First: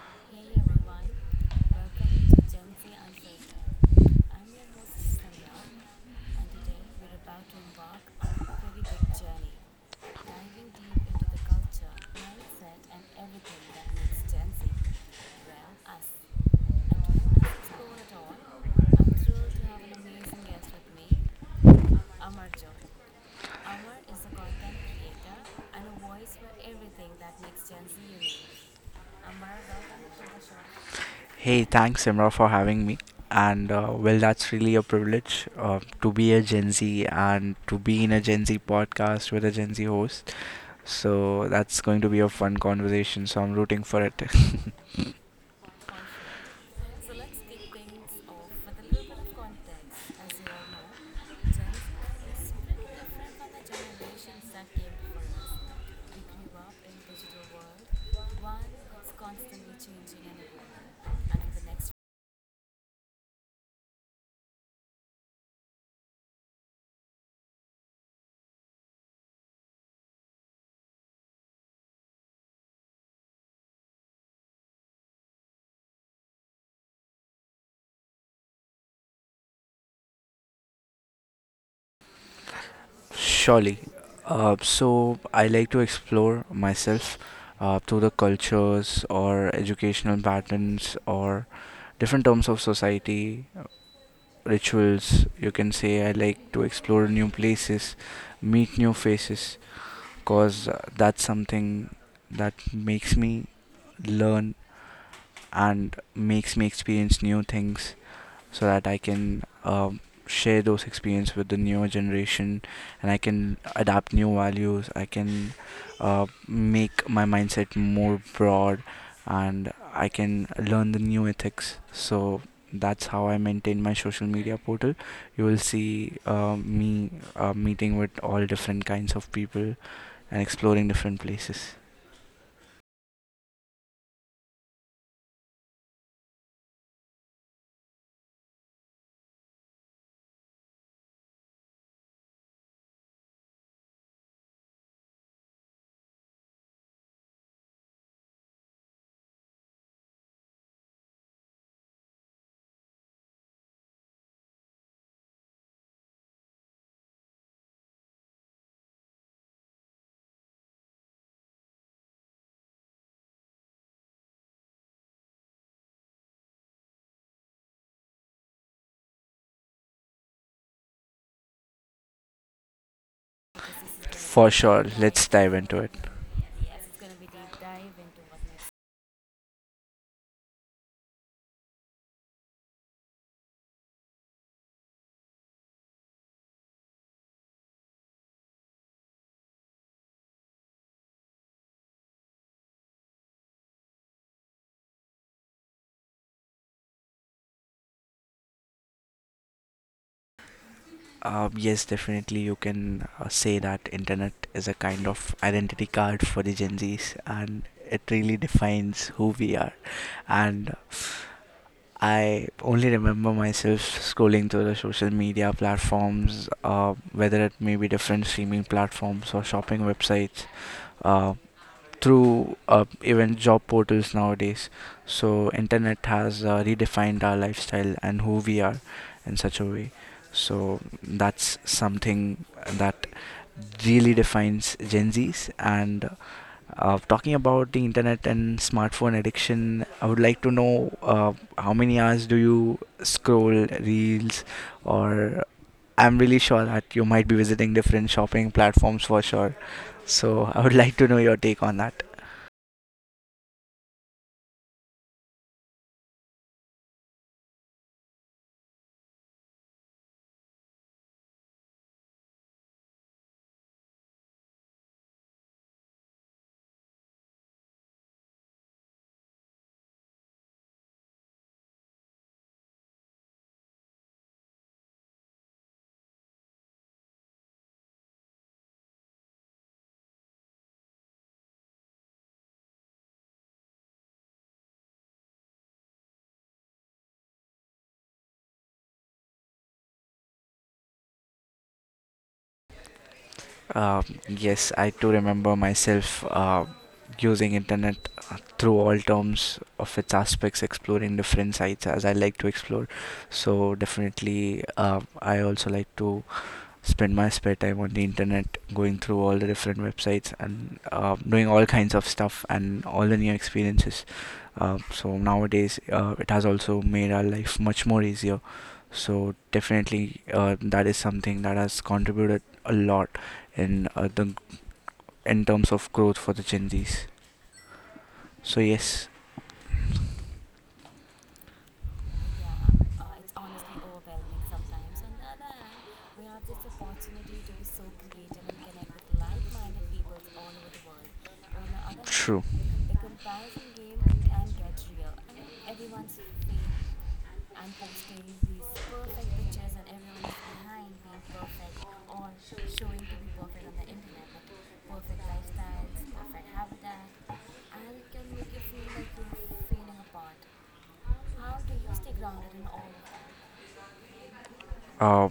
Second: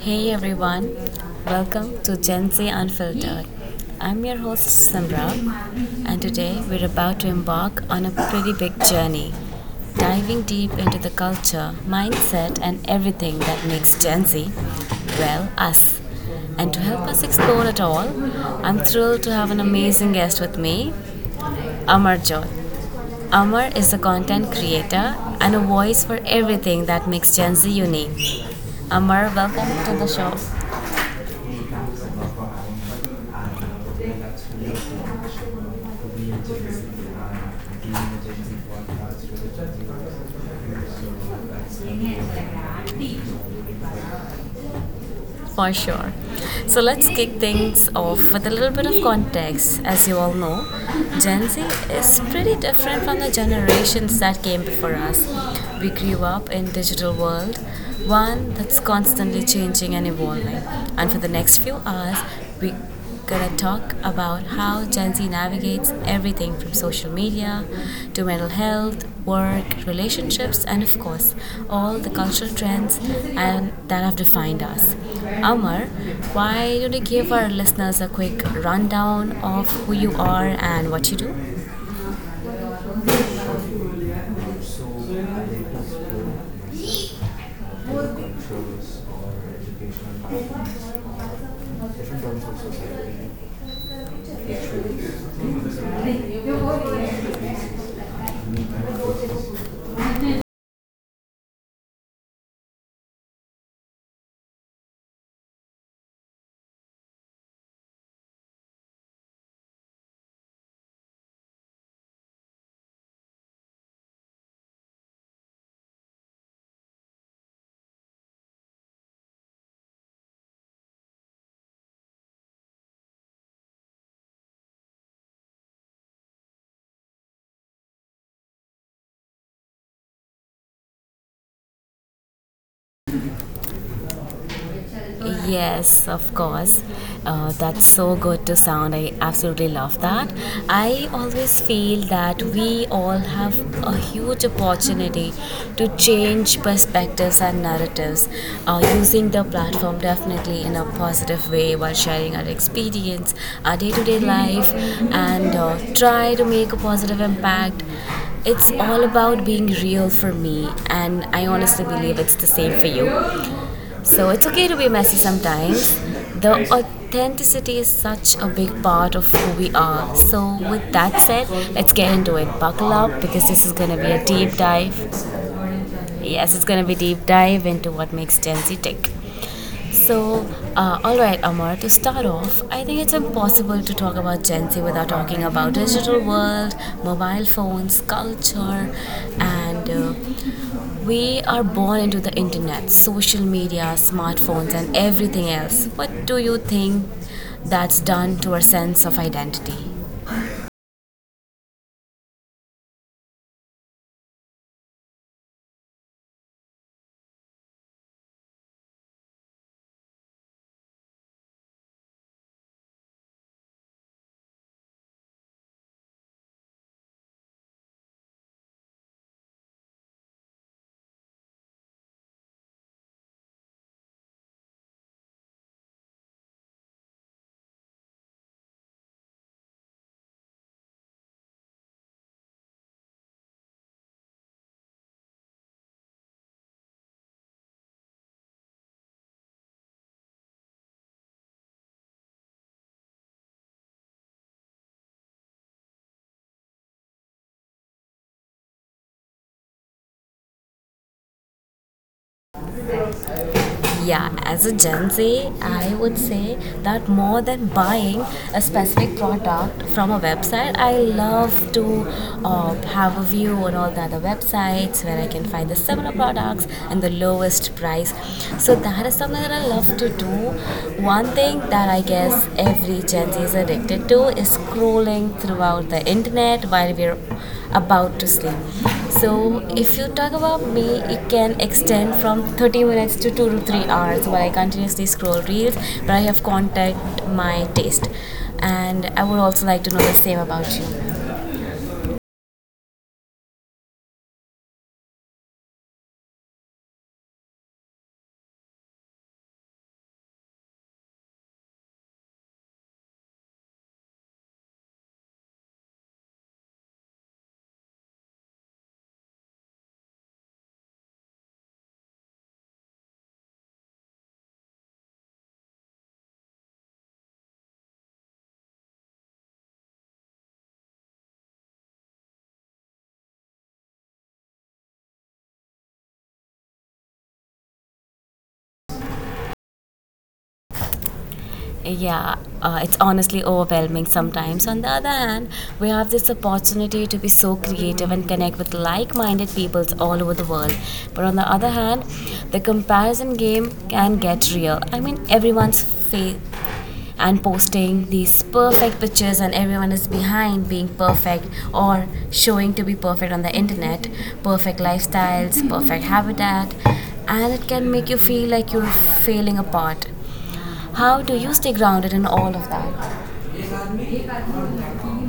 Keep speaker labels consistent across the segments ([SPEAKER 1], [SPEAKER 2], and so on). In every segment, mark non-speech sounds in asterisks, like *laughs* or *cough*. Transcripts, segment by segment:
[SPEAKER 1] Hey everyone, welcome to Gen Z Unfiltered. I'm your host Samra, and today we're about to embark on a pretty big journey, diving deep into the culture, mindset, and everything that makes Gen Z, well, us. And to help us explore it all, I'm thrilled to have an amazing guest with me, Amar John. Amar is a content creator and a voice for everything that makes Gen Z unique. Amar, welcome to the show.
[SPEAKER 2] Hey, thanks Simra for having me. And that's really a privilege to be a Gen Z and to be in a Gen Z podcast with a Gen Z host. So that's going to be a fun conversation. So I'm rooting for it.
[SPEAKER 1] For sure. So let's kick things off with a little bit of context. As you all know, Gen Z is pretty different from the generations that came before us. We grew up in digital world, one that's constantly changing and evolving. And for the next few hours, we gonna talk about how Gen Z navigates everything from social media to mental health, work, relationships, and of course, all the cultural trends and that have defined us. Amar, why don't you give our listeners a quick rundown of who you are and what you do?
[SPEAKER 2] *laughs* Surely. So I like to explore myself through the
[SPEAKER 1] Controls
[SPEAKER 2] cultures
[SPEAKER 1] or
[SPEAKER 2] or educational
[SPEAKER 1] educational
[SPEAKER 2] patterns or
[SPEAKER 1] different
[SPEAKER 2] different
[SPEAKER 1] forms
[SPEAKER 2] terms
[SPEAKER 1] of
[SPEAKER 2] of
[SPEAKER 1] society.
[SPEAKER 2] society rituals, you can say. I like to explore new places, meet new faces, cause that's something that makes me learn and makes me experience new things, so that I can share those experience with the newer generation, and I can adapt new values. I can make my mindset more broad, and I can learn the new ethics. So that's how I maintain my social media portal. You will see me meeting with all different kinds of people and exploring different places.
[SPEAKER 1] Yes, of course. That's so good to sound. I absolutely love that. I always feel that we all have a huge opportunity to change perspectives and narratives using the platform definitely in a positive way while sharing our experience, our day to day life, and try to make a positive impact. It's all about being real for me, and I honestly believe it's the same for you. So it's okay to be messy sometimes. The authenticity is such a big part of who we are. So, with that said, let's get into it. Buckle up because this is going to be a
[SPEAKER 2] For
[SPEAKER 1] deep
[SPEAKER 2] sure,
[SPEAKER 1] dive.
[SPEAKER 2] let's dive into it.
[SPEAKER 1] Yes, it's going to be deep dive into what makes Gen Z tick. So, all right, Amar, to start off, I think it's impossible to talk about Gen Z without talking about digital world, mobile phones, culture, and we are born into the internet, social media, smartphones, and everything else. What do you think that's done to our sense of identity?
[SPEAKER 2] Yes, definitely you can say that internet is a kind of identity card for the Gen Zs, and it really defines who we are. And I only remember myself scrolling through the social media platforms, whether it may be different streaming platforms or shopping websites, uh, through even job portals nowadays. So internet has redefined our lifestyle and who we are in such a way. So that's something that really defines Gen Zs. And talking about the internet and smartphone addiction, I would like to know how many hours do you scroll reels, or I'm really sure that you might be visiting different shopping platforms for sure. So I would like to know your take on that.
[SPEAKER 1] Yeah, as a Gen Z, I would say that more than buying a specific product from a website, I love to have a view on all the other websites where I can find the similar products and the lowest price. So that is something that I love to do. One thing that I guess of every Gen Z is addicted to is scrolling throughout the internet while we're about to sleep. So, if you talk about me, it can extend from 30 minutes to 2 to 3 hours where I continuously scroll reels, but I have contact my taste. And I would also like to know the same about you.
[SPEAKER 2] Um, yes, I too remember myself using internet through all terms of its aspects, exploring different sites as I like to explore. So definitely, I also like to spend my spare time on the internet, going through all the different websites and doing all kinds of stuff and all the new experiences. So nowadays, it has also made our life much more easier. So definitely, that is something that has contributed a lot in the in terms of growth for the Gen Zs. So yes.
[SPEAKER 1] Yeah, it's honestly overwhelming sometimes. On the other hand, we have this opportunity to be so creative and connect with like-minded peoples all over the world, but on the other hand, the comparison game can get real. I mean, everyone's face and posting these perfect pictures, and everyone is behind being perfect or showing to be perfect on the internet, perfect lifestyles, perfect habitat, and it can make you feel like you're failing apart. How do you stay grounded in all of that?
[SPEAKER 2] Um,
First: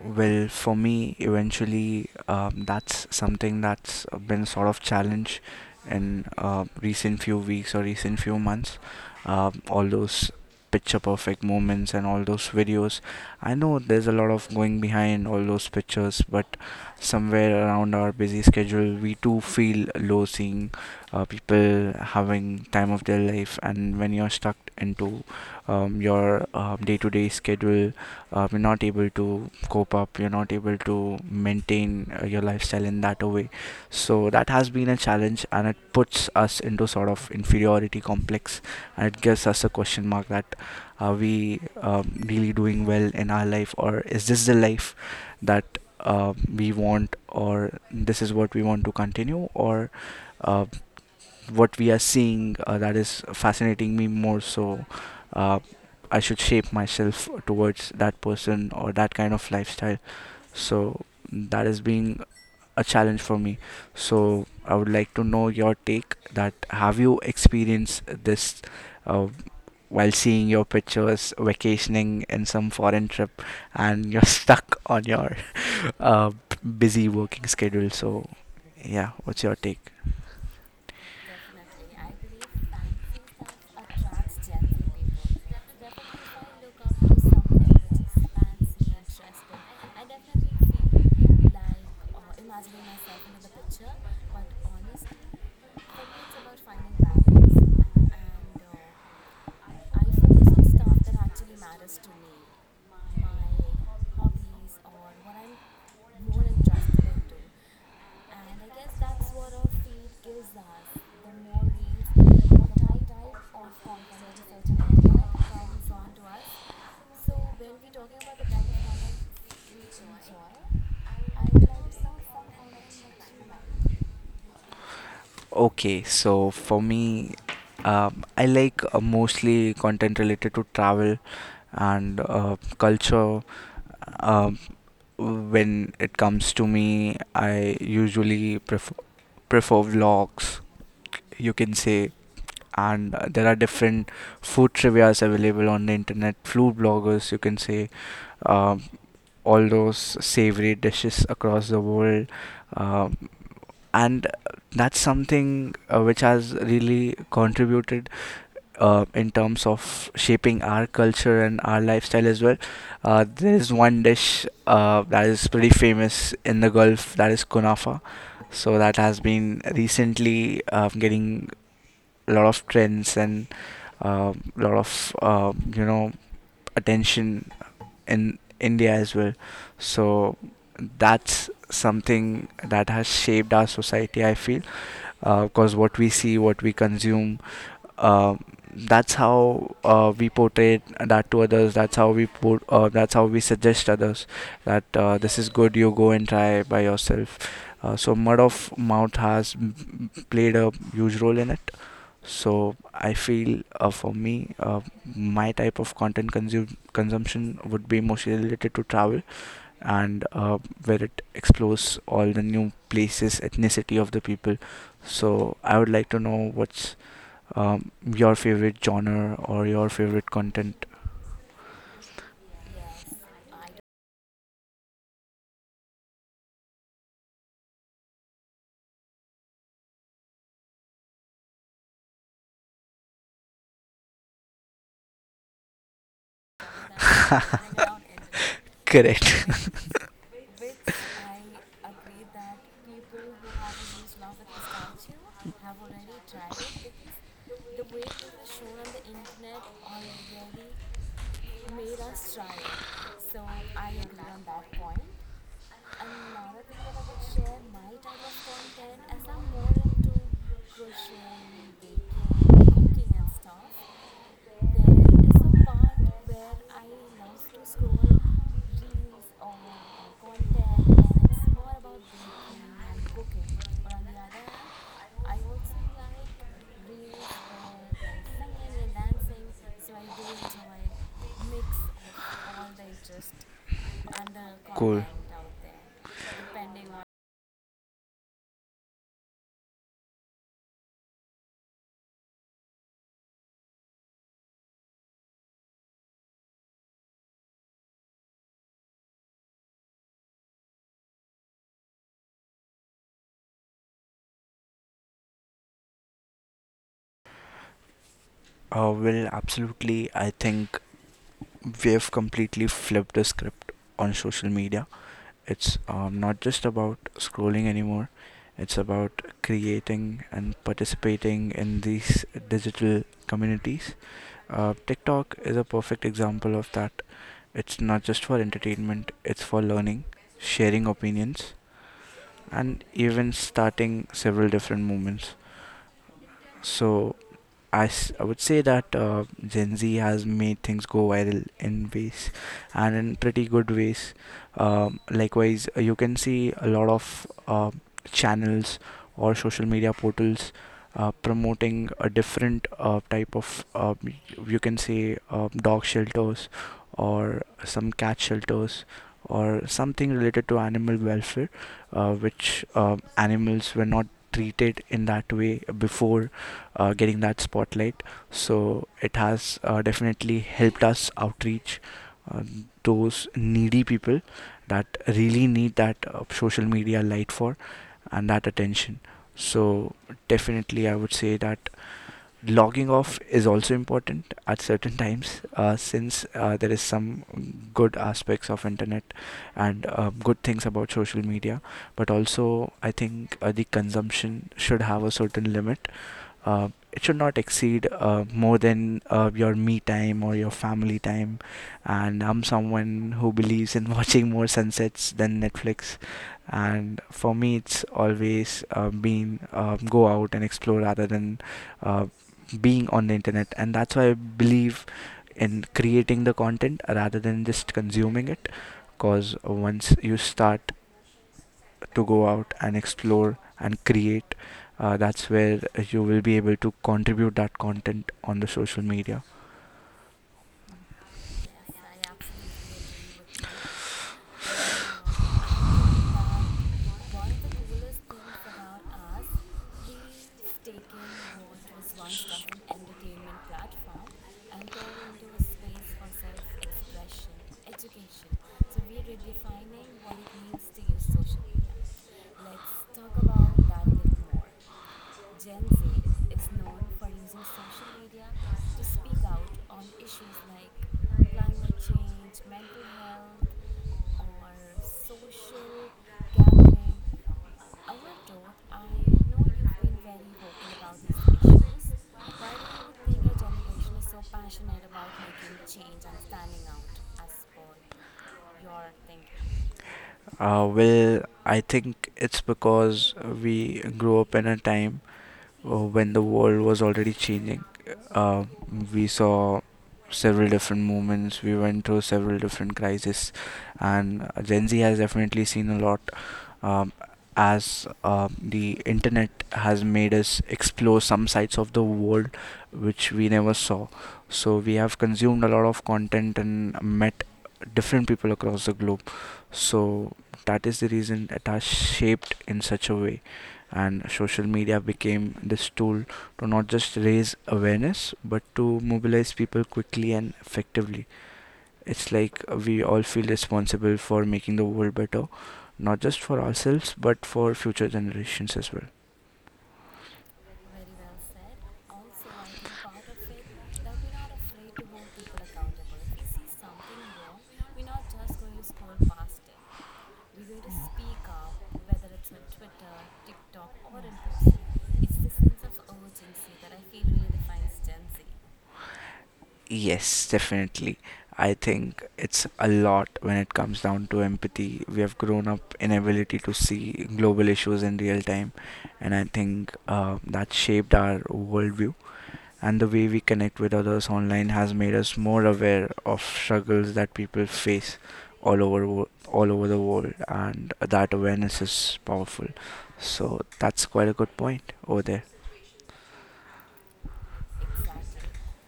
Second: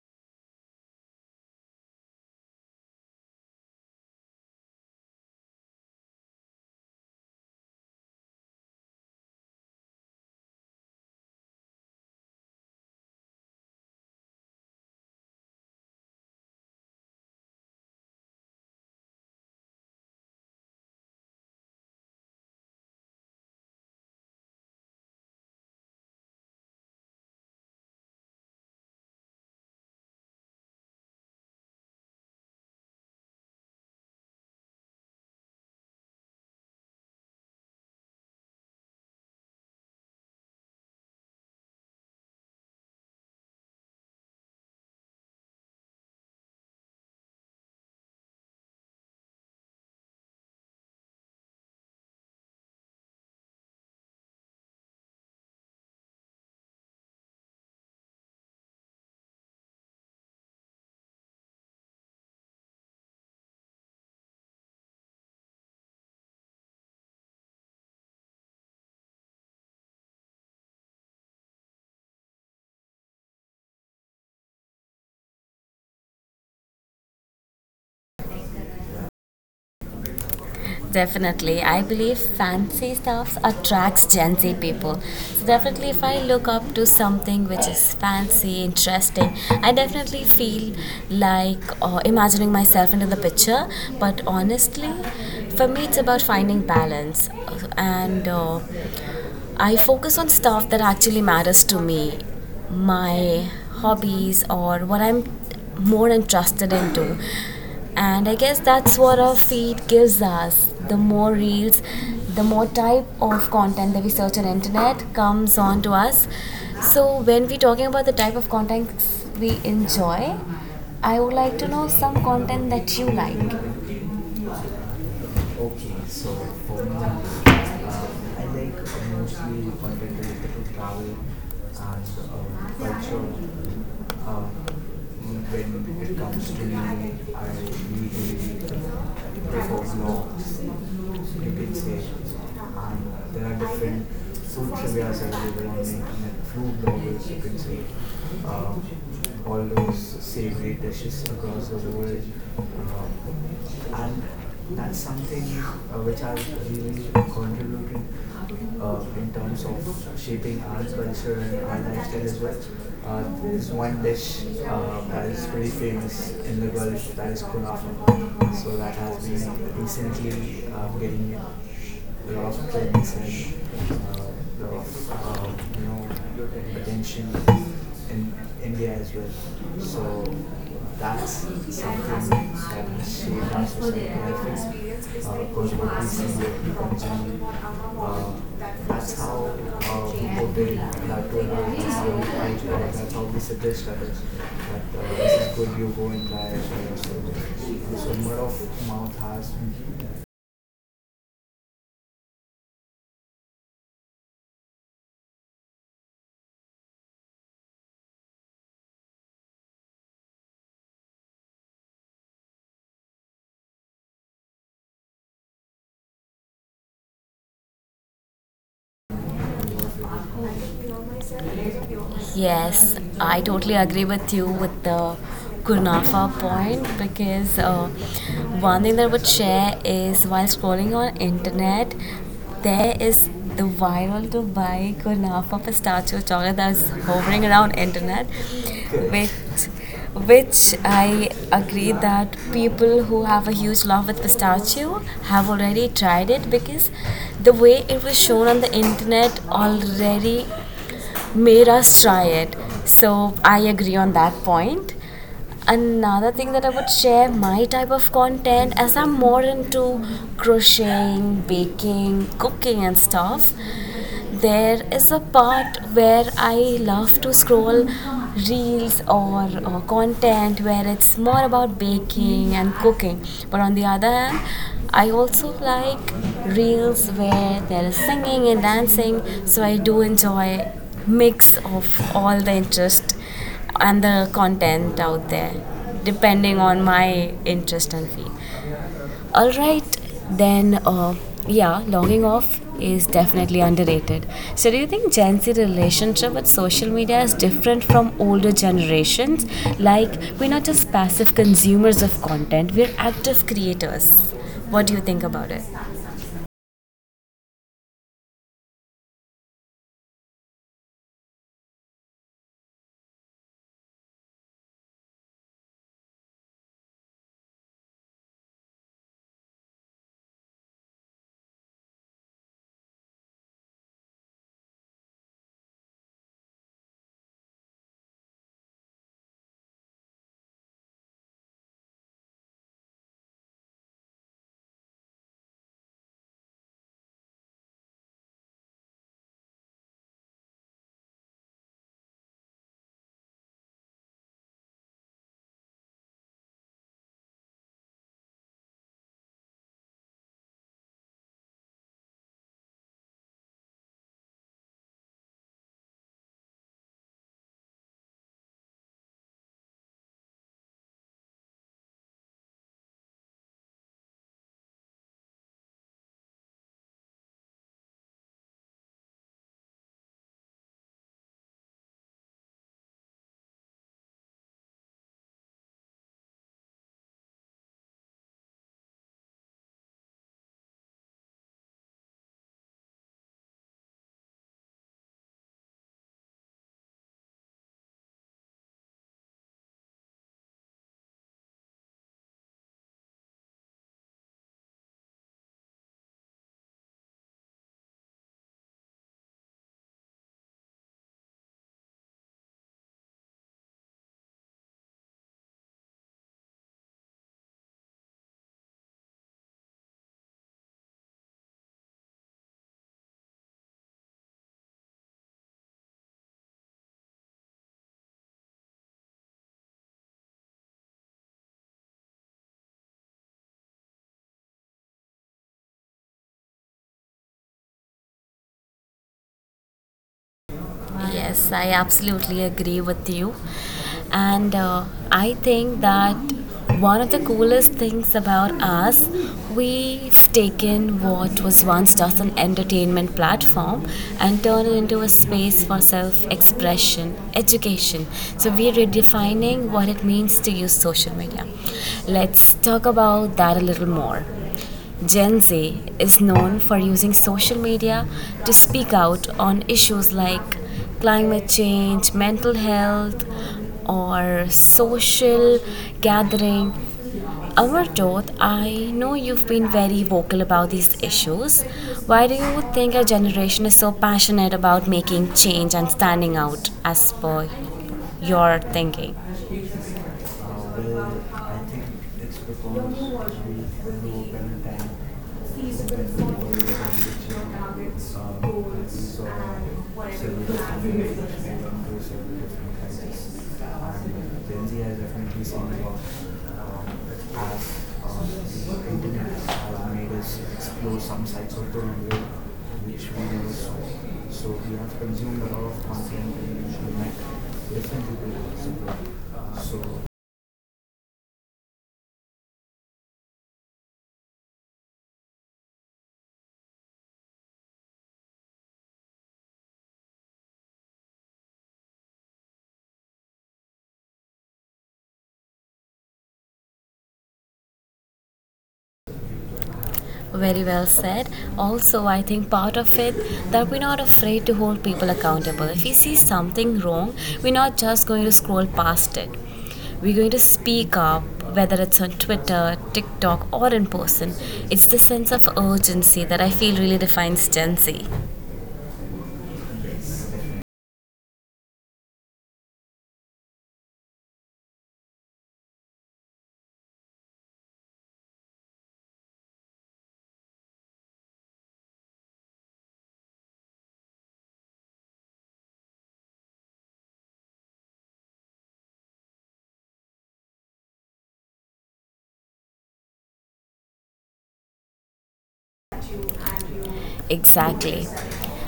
[SPEAKER 2] well, for me, eventually, that's something that's been sort of challenge in recent few weeks or recent few months. All those picture perfect moments and all those videos. I know there's a lot of going behind all those pictures, but somewhere around our busy schedule, we too feel low seeing people having time of their life. And when you're stuck into your day to day schedule, you're not able to cope up, you're not able to maintain your lifestyle in that way. So that has been a challenge, and it puts us into sort of inferiority complex, and it gives us a question mark that are we really doing well in our life, or is this the life that we want, or this is what we want to continue, or uh, what we are seeing, that is fascinating me more. So uh, I should shape myself towards that person or that kind of lifestyle. So that is being a challenge for me. So I would like to know your take, that have you experienced this uh, while seeing your pictures vacationing in some foreign trip and you're *laughs* stuck on your uh, busy working schedule. So yeah, what's your take?
[SPEAKER 1] Definitely. I believe fancy stuff attracts Gen Z people. So, definitely, if I look up to something which is fancy, interesting, I definitely feel like imagining myself into the picture. But honestly, for me, it's about finding balance. And I focus on stuff that actually matters to me, my hobbies or what I'm more interested into. And I guess that's what our feed gives us. The more reels, the more type of content that we search on internet comes on to us. So when we're talking about the type of content we enjoy, I would like to know some content that you like. Okay,
[SPEAKER 2] Okay,
[SPEAKER 1] so
[SPEAKER 2] so for
[SPEAKER 1] for me,
[SPEAKER 2] me,
[SPEAKER 1] I
[SPEAKER 2] I
[SPEAKER 1] like
[SPEAKER 2] like
[SPEAKER 1] mostly
[SPEAKER 2] mostly
[SPEAKER 1] content
[SPEAKER 2] content related
[SPEAKER 1] related
[SPEAKER 2] to
[SPEAKER 1] to
[SPEAKER 2] travel
[SPEAKER 1] travel and
[SPEAKER 2] and culture.
[SPEAKER 1] culture. Uh,
[SPEAKER 2] Um, when
[SPEAKER 1] when it
[SPEAKER 2] it
[SPEAKER 1] comes
[SPEAKER 2] comes
[SPEAKER 1] to
[SPEAKER 2] to
[SPEAKER 1] me,
[SPEAKER 2] me,
[SPEAKER 1] I
[SPEAKER 2] I usually
[SPEAKER 1] usually
[SPEAKER 2] prefer
[SPEAKER 1] prefer
[SPEAKER 2] vlogs,
[SPEAKER 1] vlogs,
[SPEAKER 2] you
[SPEAKER 1] you
[SPEAKER 2] can
[SPEAKER 1] can say,
[SPEAKER 2] say.
[SPEAKER 1] and
[SPEAKER 2] And
[SPEAKER 1] there
[SPEAKER 2] there are
[SPEAKER 1] are different
[SPEAKER 2] different
[SPEAKER 1] food
[SPEAKER 2] food
[SPEAKER 1] trivias
[SPEAKER 2] trivias
[SPEAKER 1] available
[SPEAKER 2] available
[SPEAKER 1] on the
[SPEAKER 2] on the
[SPEAKER 1] internet,
[SPEAKER 2] internet,
[SPEAKER 1] food
[SPEAKER 2] food
[SPEAKER 1] bloggers
[SPEAKER 2] bloggers, you
[SPEAKER 1] you
[SPEAKER 2] can
[SPEAKER 1] can see.
[SPEAKER 2] say, um,
[SPEAKER 1] Um, all
[SPEAKER 2] all those
[SPEAKER 1] those savory
[SPEAKER 2] savory
[SPEAKER 1] dishes
[SPEAKER 2] dishes
[SPEAKER 1] across
[SPEAKER 2] across
[SPEAKER 1] the
[SPEAKER 2] the
[SPEAKER 1] world.
[SPEAKER 2] world. Um,
[SPEAKER 1] And
[SPEAKER 2] and that's
[SPEAKER 1] that's something
[SPEAKER 2] something which
[SPEAKER 1] which has
[SPEAKER 2] has
[SPEAKER 1] really
[SPEAKER 2] really
[SPEAKER 1] contributed
[SPEAKER 2] contributed in
[SPEAKER 1] in terms
[SPEAKER 2] terms
[SPEAKER 1] of
[SPEAKER 2] of shaping
[SPEAKER 1] shaping our
[SPEAKER 2] our
[SPEAKER 1] culture
[SPEAKER 2] culture and
[SPEAKER 1] and our
[SPEAKER 2] our
[SPEAKER 1] lifestyle
[SPEAKER 2] lifestyle
[SPEAKER 1] as
[SPEAKER 2] as
[SPEAKER 1] well.
[SPEAKER 2] well. There
[SPEAKER 1] There's
[SPEAKER 2] is
[SPEAKER 1] one
[SPEAKER 2] one
[SPEAKER 1] dish
[SPEAKER 2] dish that
[SPEAKER 1] that is
[SPEAKER 2] is pretty
[SPEAKER 1] pretty famous
[SPEAKER 2] famous
[SPEAKER 1] in
[SPEAKER 2] in
[SPEAKER 1] the
[SPEAKER 2] the
[SPEAKER 1] Gulf
[SPEAKER 2] Gulf,
[SPEAKER 1] that
[SPEAKER 2] that
[SPEAKER 1] is
[SPEAKER 2] is kunafa.
[SPEAKER 1] kunafa. So
[SPEAKER 2] So
[SPEAKER 1] that
[SPEAKER 2] that has
[SPEAKER 1] has
[SPEAKER 2] been
[SPEAKER 1] been
[SPEAKER 2] recently
[SPEAKER 1] recently getting
[SPEAKER 2] getting a lot
[SPEAKER 1] lots
[SPEAKER 2] of
[SPEAKER 1] of
[SPEAKER 2] trends
[SPEAKER 1] things
[SPEAKER 2] and
[SPEAKER 1] and
[SPEAKER 2] a lot
[SPEAKER 1] lot of
[SPEAKER 2] of you
[SPEAKER 1] you
[SPEAKER 2] know
[SPEAKER 1] know
[SPEAKER 2] attention
[SPEAKER 1] attention in
[SPEAKER 2] in India
[SPEAKER 1] India
[SPEAKER 2] as
[SPEAKER 1] as well.
[SPEAKER 2] well.
[SPEAKER 1] So
[SPEAKER 2] So
[SPEAKER 1] that's
[SPEAKER 2] that's
[SPEAKER 1] something
[SPEAKER 2] something that
[SPEAKER 1] that
[SPEAKER 2] has shaped
[SPEAKER 1] shaped
[SPEAKER 2] our
[SPEAKER 1] our society.
[SPEAKER 2] society,
[SPEAKER 1] I
[SPEAKER 2] I feel.
[SPEAKER 1] think goes
[SPEAKER 2] Because what
[SPEAKER 1] what we
[SPEAKER 2] we
[SPEAKER 1] see
[SPEAKER 2] see, what
[SPEAKER 1] with
[SPEAKER 2] we
[SPEAKER 1] people generally.
[SPEAKER 2] consume,
[SPEAKER 1] Uh,
[SPEAKER 2] uh, that's
[SPEAKER 1] that's how
[SPEAKER 2] how we
[SPEAKER 1] we portray
[SPEAKER 2] portray
[SPEAKER 1] that
[SPEAKER 2] that to
[SPEAKER 1] to our,
[SPEAKER 2] others. That's
[SPEAKER 1] that's
[SPEAKER 2] how
[SPEAKER 1] how we
[SPEAKER 2] we
[SPEAKER 1] fight
[SPEAKER 2] put.
[SPEAKER 1] for it, that's
[SPEAKER 2] That's
[SPEAKER 1] how
[SPEAKER 2] how
[SPEAKER 1] we
[SPEAKER 2] we
[SPEAKER 1] suggest
[SPEAKER 2] suggest
[SPEAKER 1] others
[SPEAKER 2] others that
[SPEAKER 1] that
[SPEAKER 2] this
[SPEAKER 1] this
[SPEAKER 2] is
[SPEAKER 1] is
[SPEAKER 2] good.
[SPEAKER 1] good, you
[SPEAKER 2] You
[SPEAKER 1] go
[SPEAKER 2] go and
[SPEAKER 1] and try it
[SPEAKER 2] try by
[SPEAKER 1] for
[SPEAKER 2] yourself.
[SPEAKER 1] yourself.
[SPEAKER 2] So
[SPEAKER 1] So
[SPEAKER 2] mud
[SPEAKER 1] word
[SPEAKER 2] of
[SPEAKER 1] of
[SPEAKER 2] mouth
[SPEAKER 1] mouth
[SPEAKER 2] has
[SPEAKER 1] has.
[SPEAKER 2] played a huge role in it. So I feel for me, my type of content consumption would be mostly related to travel and where it explores all the new places, ethnicity of the people. So I would like to know what's your favorite genre or your favorite content.
[SPEAKER 1] Yes, I totally agree with you with the Kunafa point because one thing that I would share is while scrolling on internet, there is the viral to buy Kunafa pistachio chocolate that's hovering
[SPEAKER 2] *laughs*
[SPEAKER 1] around internet, which
[SPEAKER 2] Correct.
[SPEAKER 1] I agree that people who have a huge love with pistachio have already tried it because the way it was shown on the internet already made us try it. So I agree on that point. Another thing that I would share my type of content as I'm more into crocheting, baking, cooking, and stuff. There is a part where I love to scroll reels or content where it's more about baking and cooking, but on the other hand, I also like reels where there is singing and dancing, so I do enjoy mix of all the interest and the
[SPEAKER 2] *laughs*
[SPEAKER 1] content
[SPEAKER 2] Cool.
[SPEAKER 1] out there depending on my interest and feed. All right, then, yeah, logging off is definitely underrated. So, do you think Gen Z relationship with social media is different from older generations? Like, we're not just passive consumers of content; we're active creators. What do you think about it?
[SPEAKER 2] Well, absolutely. I think we have completely flipped the script on social media. It's not just about scrolling anymore, it's about creating and participating in these digital communities. TikTok is a perfect example of that. It's not just for entertainment, it's for learning, sharing opinions, and even starting several different movements. So, I would say that Gen Z has made things go viral in ways and in pretty good ways. Likewise, you can see a lot of channels or social media portals promoting a different type of, you can say, dog shelters or some cat shelters or something related to animal welfare, which animals were not treated in that way before getting that spotlight. So it has definitely helped us outreach uh, those needy people that really need that social media light for and that attention. So definitely, I would say that logging off is also important at certain times, since there is some good aspects of internet and good things about social media, but also I think the consumption should have a certain limit. It should not exceed more than your me time or your family time. And I'm someone who believes in *laughs* watching more sunsets than Netflix. And for me, it's always been go out and explore rather than uh, being on the internet. And that's why I believe in creating the content rather than just consuming it. Because once you start to go out and explore and create. That's where you will be able to contribute that content on the social media.
[SPEAKER 1] Yes, I absolutely agree with you. And I think that one of the coolest things about us, we've taken what was once just an entertainment platform and turned it into a space for self expression, education. So we're redefining what it means to use social media. Let's talk about that a little more. Gen Z is known for using social media to speak out on issues like climate change, mental health, or social gathering. Amarjot, I know you've been very vocal about these issues. Why do you think our generation is so passionate about making change and standing out as per your thinking?
[SPEAKER 2] Uh, well, I
[SPEAKER 1] I think
[SPEAKER 2] think it's
[SPEAKER 1] it's because we
[SPEAKER 2] because we grew up
[SPEAKER 1] remove
[SPEAKER 2] in a
[SPEAKER 1] anytime.
[SPEAKER 2] time
[SPEAKER 1] So, several
[SPEAKER 2] when the world
[SPEAKER 1] different
[SPEAKER 2] was already changing.
[SPEAKER 1] things,
[SPEAKER 2] Uh,
[SPEAKER 1] we went
[SPEAKER 2] we
[SPEAKER 1] through
[SPEAKER 2] saw several different movements, we
[SPEAKER 1] several
[SPEAKER 2] went through several different
[SPEAKER 1] different
[SPEAKER 2] crises,
[SPEAKER 1] crises.
[SPEAKER 2] and
[SPEAKER 1] And
[SPEAKER 2] Gen
[SPEAKER 1] Gen
[SPEAKER 2] Z
[SPEAKER 1] Z
[SPEAKER 2] has
[SPEAKER 1] has
[SPEAKER 2] definitely
[SPEAKER 1] definitely seen
[SPEAKER 2] seen a
[SPEAKER 1] what,
[SPEAKER 2] lot, um,
[SPEAKER 1] um,
[SPEAKER 2] as
[SPEAKER 1] as
[SPEAKER 2] the
[SPEAKER 1] the
[SPEAKER 2] internet
[SPEAKER 1] internet
[SPEAKER 2] has
[SPEAKER 1] has made
[SPEAKER 2] made
[SPEAKER 1] us
[SPEAKER 2] us explore
[SPEAKER 1] explore
[SPEAKER 2] some
[SPEAKER 1] some
[SPEAKER 2] sides
[SPEAKER 1] sides
[SPEAKER 2] of
[SPEAKER 1] of the
[SPEAKER 2] the
[SPEAKER 1] world
[SPEAKER 2] world
[SPEAKER 1] which
[SPEAKER 2] which
[SPEAKER 1] we
[SPEAKER 2] we
[SPEAKER 1] never
[SPEAKER 2] never
[SPEAKER 1] saw.
[SPEAKER 2] saw.
[SPEAKER 1] So
[SPEAKER 2] So, we
[SPEAKER 1] we have
[SPEAKER 2] have
[SPEAKER 1] consumed
[SPEAKER 2] consumed
[SPEAKER 1] a
[SPEAKER 2] a lot
[SPEAKER 1] lot of
[SPEAKER 2] of
[SPEAKER 1] content
[SPEAKER 2] content and
[SPEAKER 1] and we met
[SPEAKER 2] met different
[SPEAKER 1] different
[SPEAKER 2] people across the globe.
[SPEAKER 1] people. So.
[SPEAKER 2] So, that is the reason it has shaped in such a way, and social media became this tool to not just raise awareness but to mobilize people quickly and effectively. It's like we all feel responsible for making the world better, not just for ourselves but for future generations as well.
[SPEAKER 1] Very well said. Also, I think part of it that we're not afraid to hold people accountable. If we see something wrong, we're not just going to scroll past it. We're going to speak up, whether it's on Twitter, TikTok, or in person. It's the sense of urgency that I feel really defines Gen Z.
[SPEAKER 2] Yes, definitely. I think it's a lot when it comes down to empathy. We have grown up in ability to see global issues in real time, and I think that shaped our worldview, and the way we connect with others online has made us more aware of struggles that people face all over all over the world, and that awareness is powerful. So that's quite a good point over there.
[SPEAKER 1] Exactly.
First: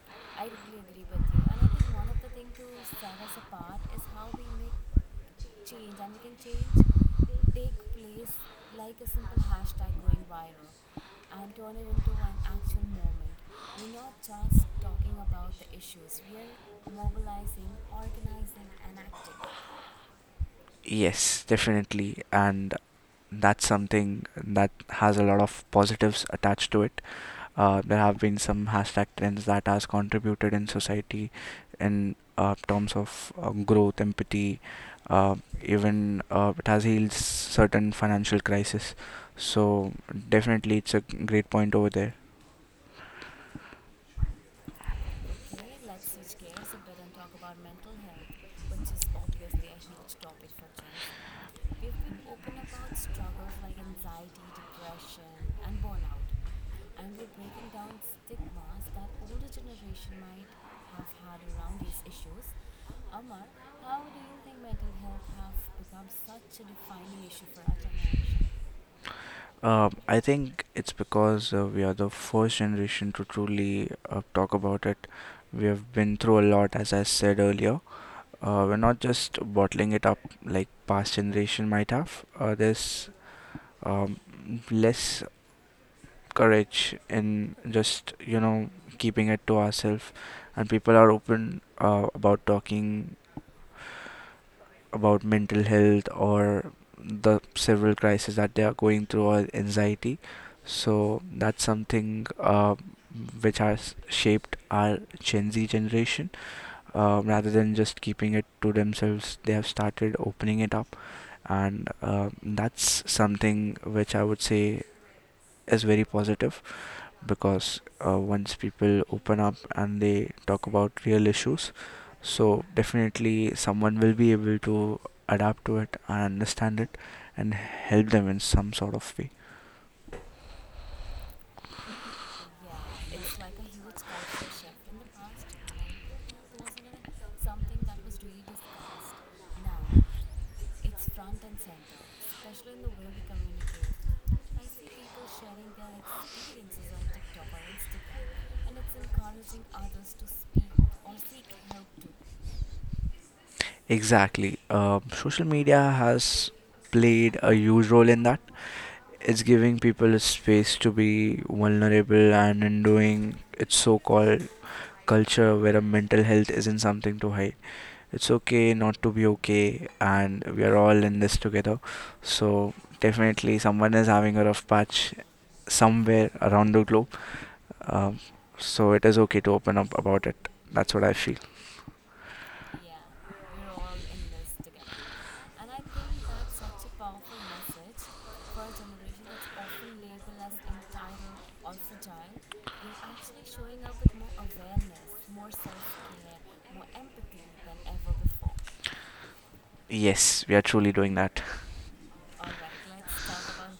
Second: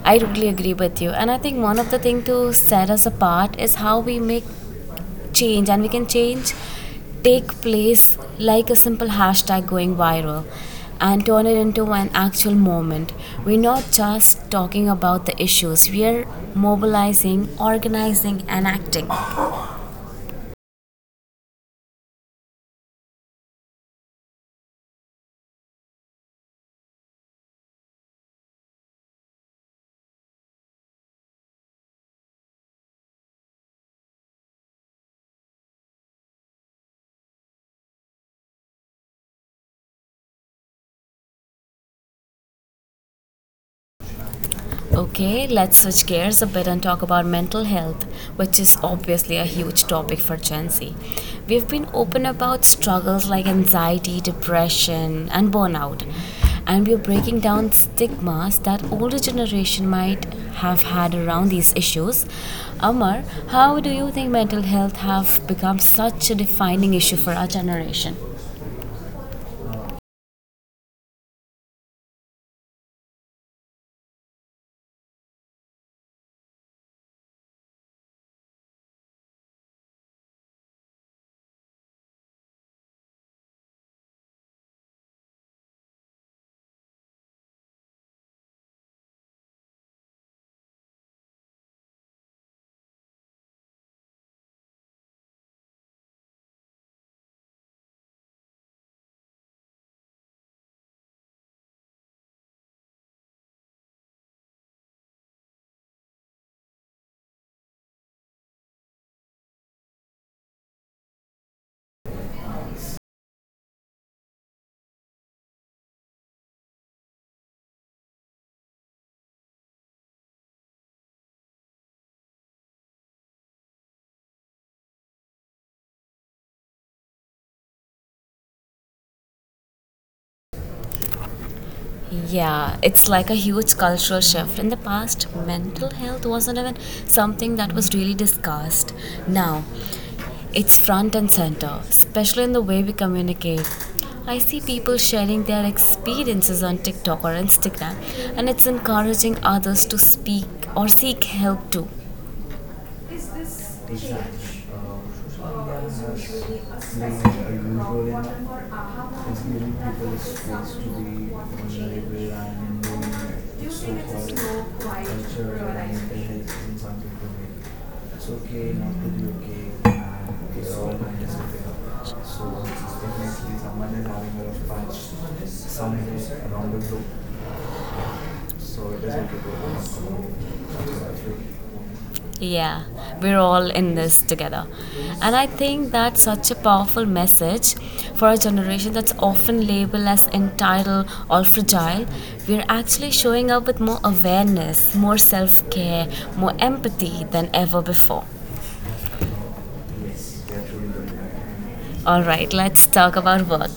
[SPEAKER 1] I totally agree with you. And I think one of the thing to set us apart is how we make change and we can change take place like a simple hashtag going viral and turn it into an actual moment. We're not just talking about the issues, we are mobilizing, organizing and acting.
[SPEAKER 2] Yes, definitely. And that's something that has a lot of positives attached to it. There have been some hashtag trends that has contributed in society in terms of growth, empathy, uh, even it has healed certain financial crisis. So definitely it's a great point over there.
[SPEAKER 1] Okay, let's switch gears a bit and talk about mental health, which is obviously a huge topic for Gen Z. We've been open about struggles like anxiety, depression, and burnout, and we're breaking down stigmas that older generation might have had around these issues. Amar, how do you think mental health have become such a defining issue for our generation?
[SPEAKER 2] I think it's because we are the first generation to truly talk about it. We have been through a lot, as I said earlier. We're not just bottling it up like past generation might have. There's um, less courage in just you know keeping it to ourselves, and people are open about talking about mental health or the several crises that they are going through or anxiety. So that's something which has shaped our Gen Z generation, rather than just keeping it to themselves, they have started opening it up, and that's something which I would say is very positive. Because once people open up and they talk about real issues, so definitely someone will be able to adapt to it and understand it and help them in some sort of way.
[SPEAKER 1] Yeah, it's like a huge cultural shift. In the past, mental health wasn't even something that was really discussed. Now, it's front and center, especially in the way we communicate. I see people sharing their experiences on TikTok or Instagram, and it's encouraging others to speak or seek help too. It's okay
[SPEAKER 2] Exactly.
[SPEAKER 1] not to
[SPEAKER 2] Social media
[SPEAKER 1] be
[SPEAKER 2] has played a huge role in that. It's giving people a space to be vulnerable and in doing its so called culture where a mental health isn't something to hide. It's
[SPEAKER 1] okay,
[SPEAKER 2] okay not to be
[SPEAKER 1] and
[SPEAKER 2] okay, and we are all in
[SPEAKER 1] okay,
[SPEAKER 2] this together.
[SPEAKER 1] so
[SPEAKER 2] So,
[SPEAKER 1] it's
[SPEAKER 2] definitely,
[SPEAKER 1] definitely someone
[SPEAKER 2] someone is
[SPEAKER 1] is
[SPEAKER 2] having
[SPEAKER 1] having
[SPEAKER 2] a
[SPEAKER 1] a
[SPEAKER 2] rough
[SPEAKER 1] rough patch
[SPEAKER 2] patch somewhere
[SPEAKER 1] somewhere
[SPEAKER 2] around
[SPEAKER 1] around
[SPEAKER 2] the
[SPEAKER 1] the globe.
[SPEAKER 2] globe. Um,
[SPEAKER 1] So
[SPEAKER 2] so,
[SPEAKER 1] it
[SPEAKER 2] it is
[SPEAKER 1] doesn't get
[SPEAKER 2] okay to open up about it. That's
[SPEAKER 1] overwhelming.
[SPEAKER 2] what I feel.
[SPEAKER 1] Yeah, we're all in this together. And I think that's such a powerful message for a generation that's often labeled as entitled or fragile. We're actually showing up with more awareness, more self care, more empathy than ever before.
[SPEAKER 2] Yes,
[SPEAKER 1] Yes.
[SPEAKER 2] we are truly doing that.
[SPEAKER 1] All right, let's talk about work.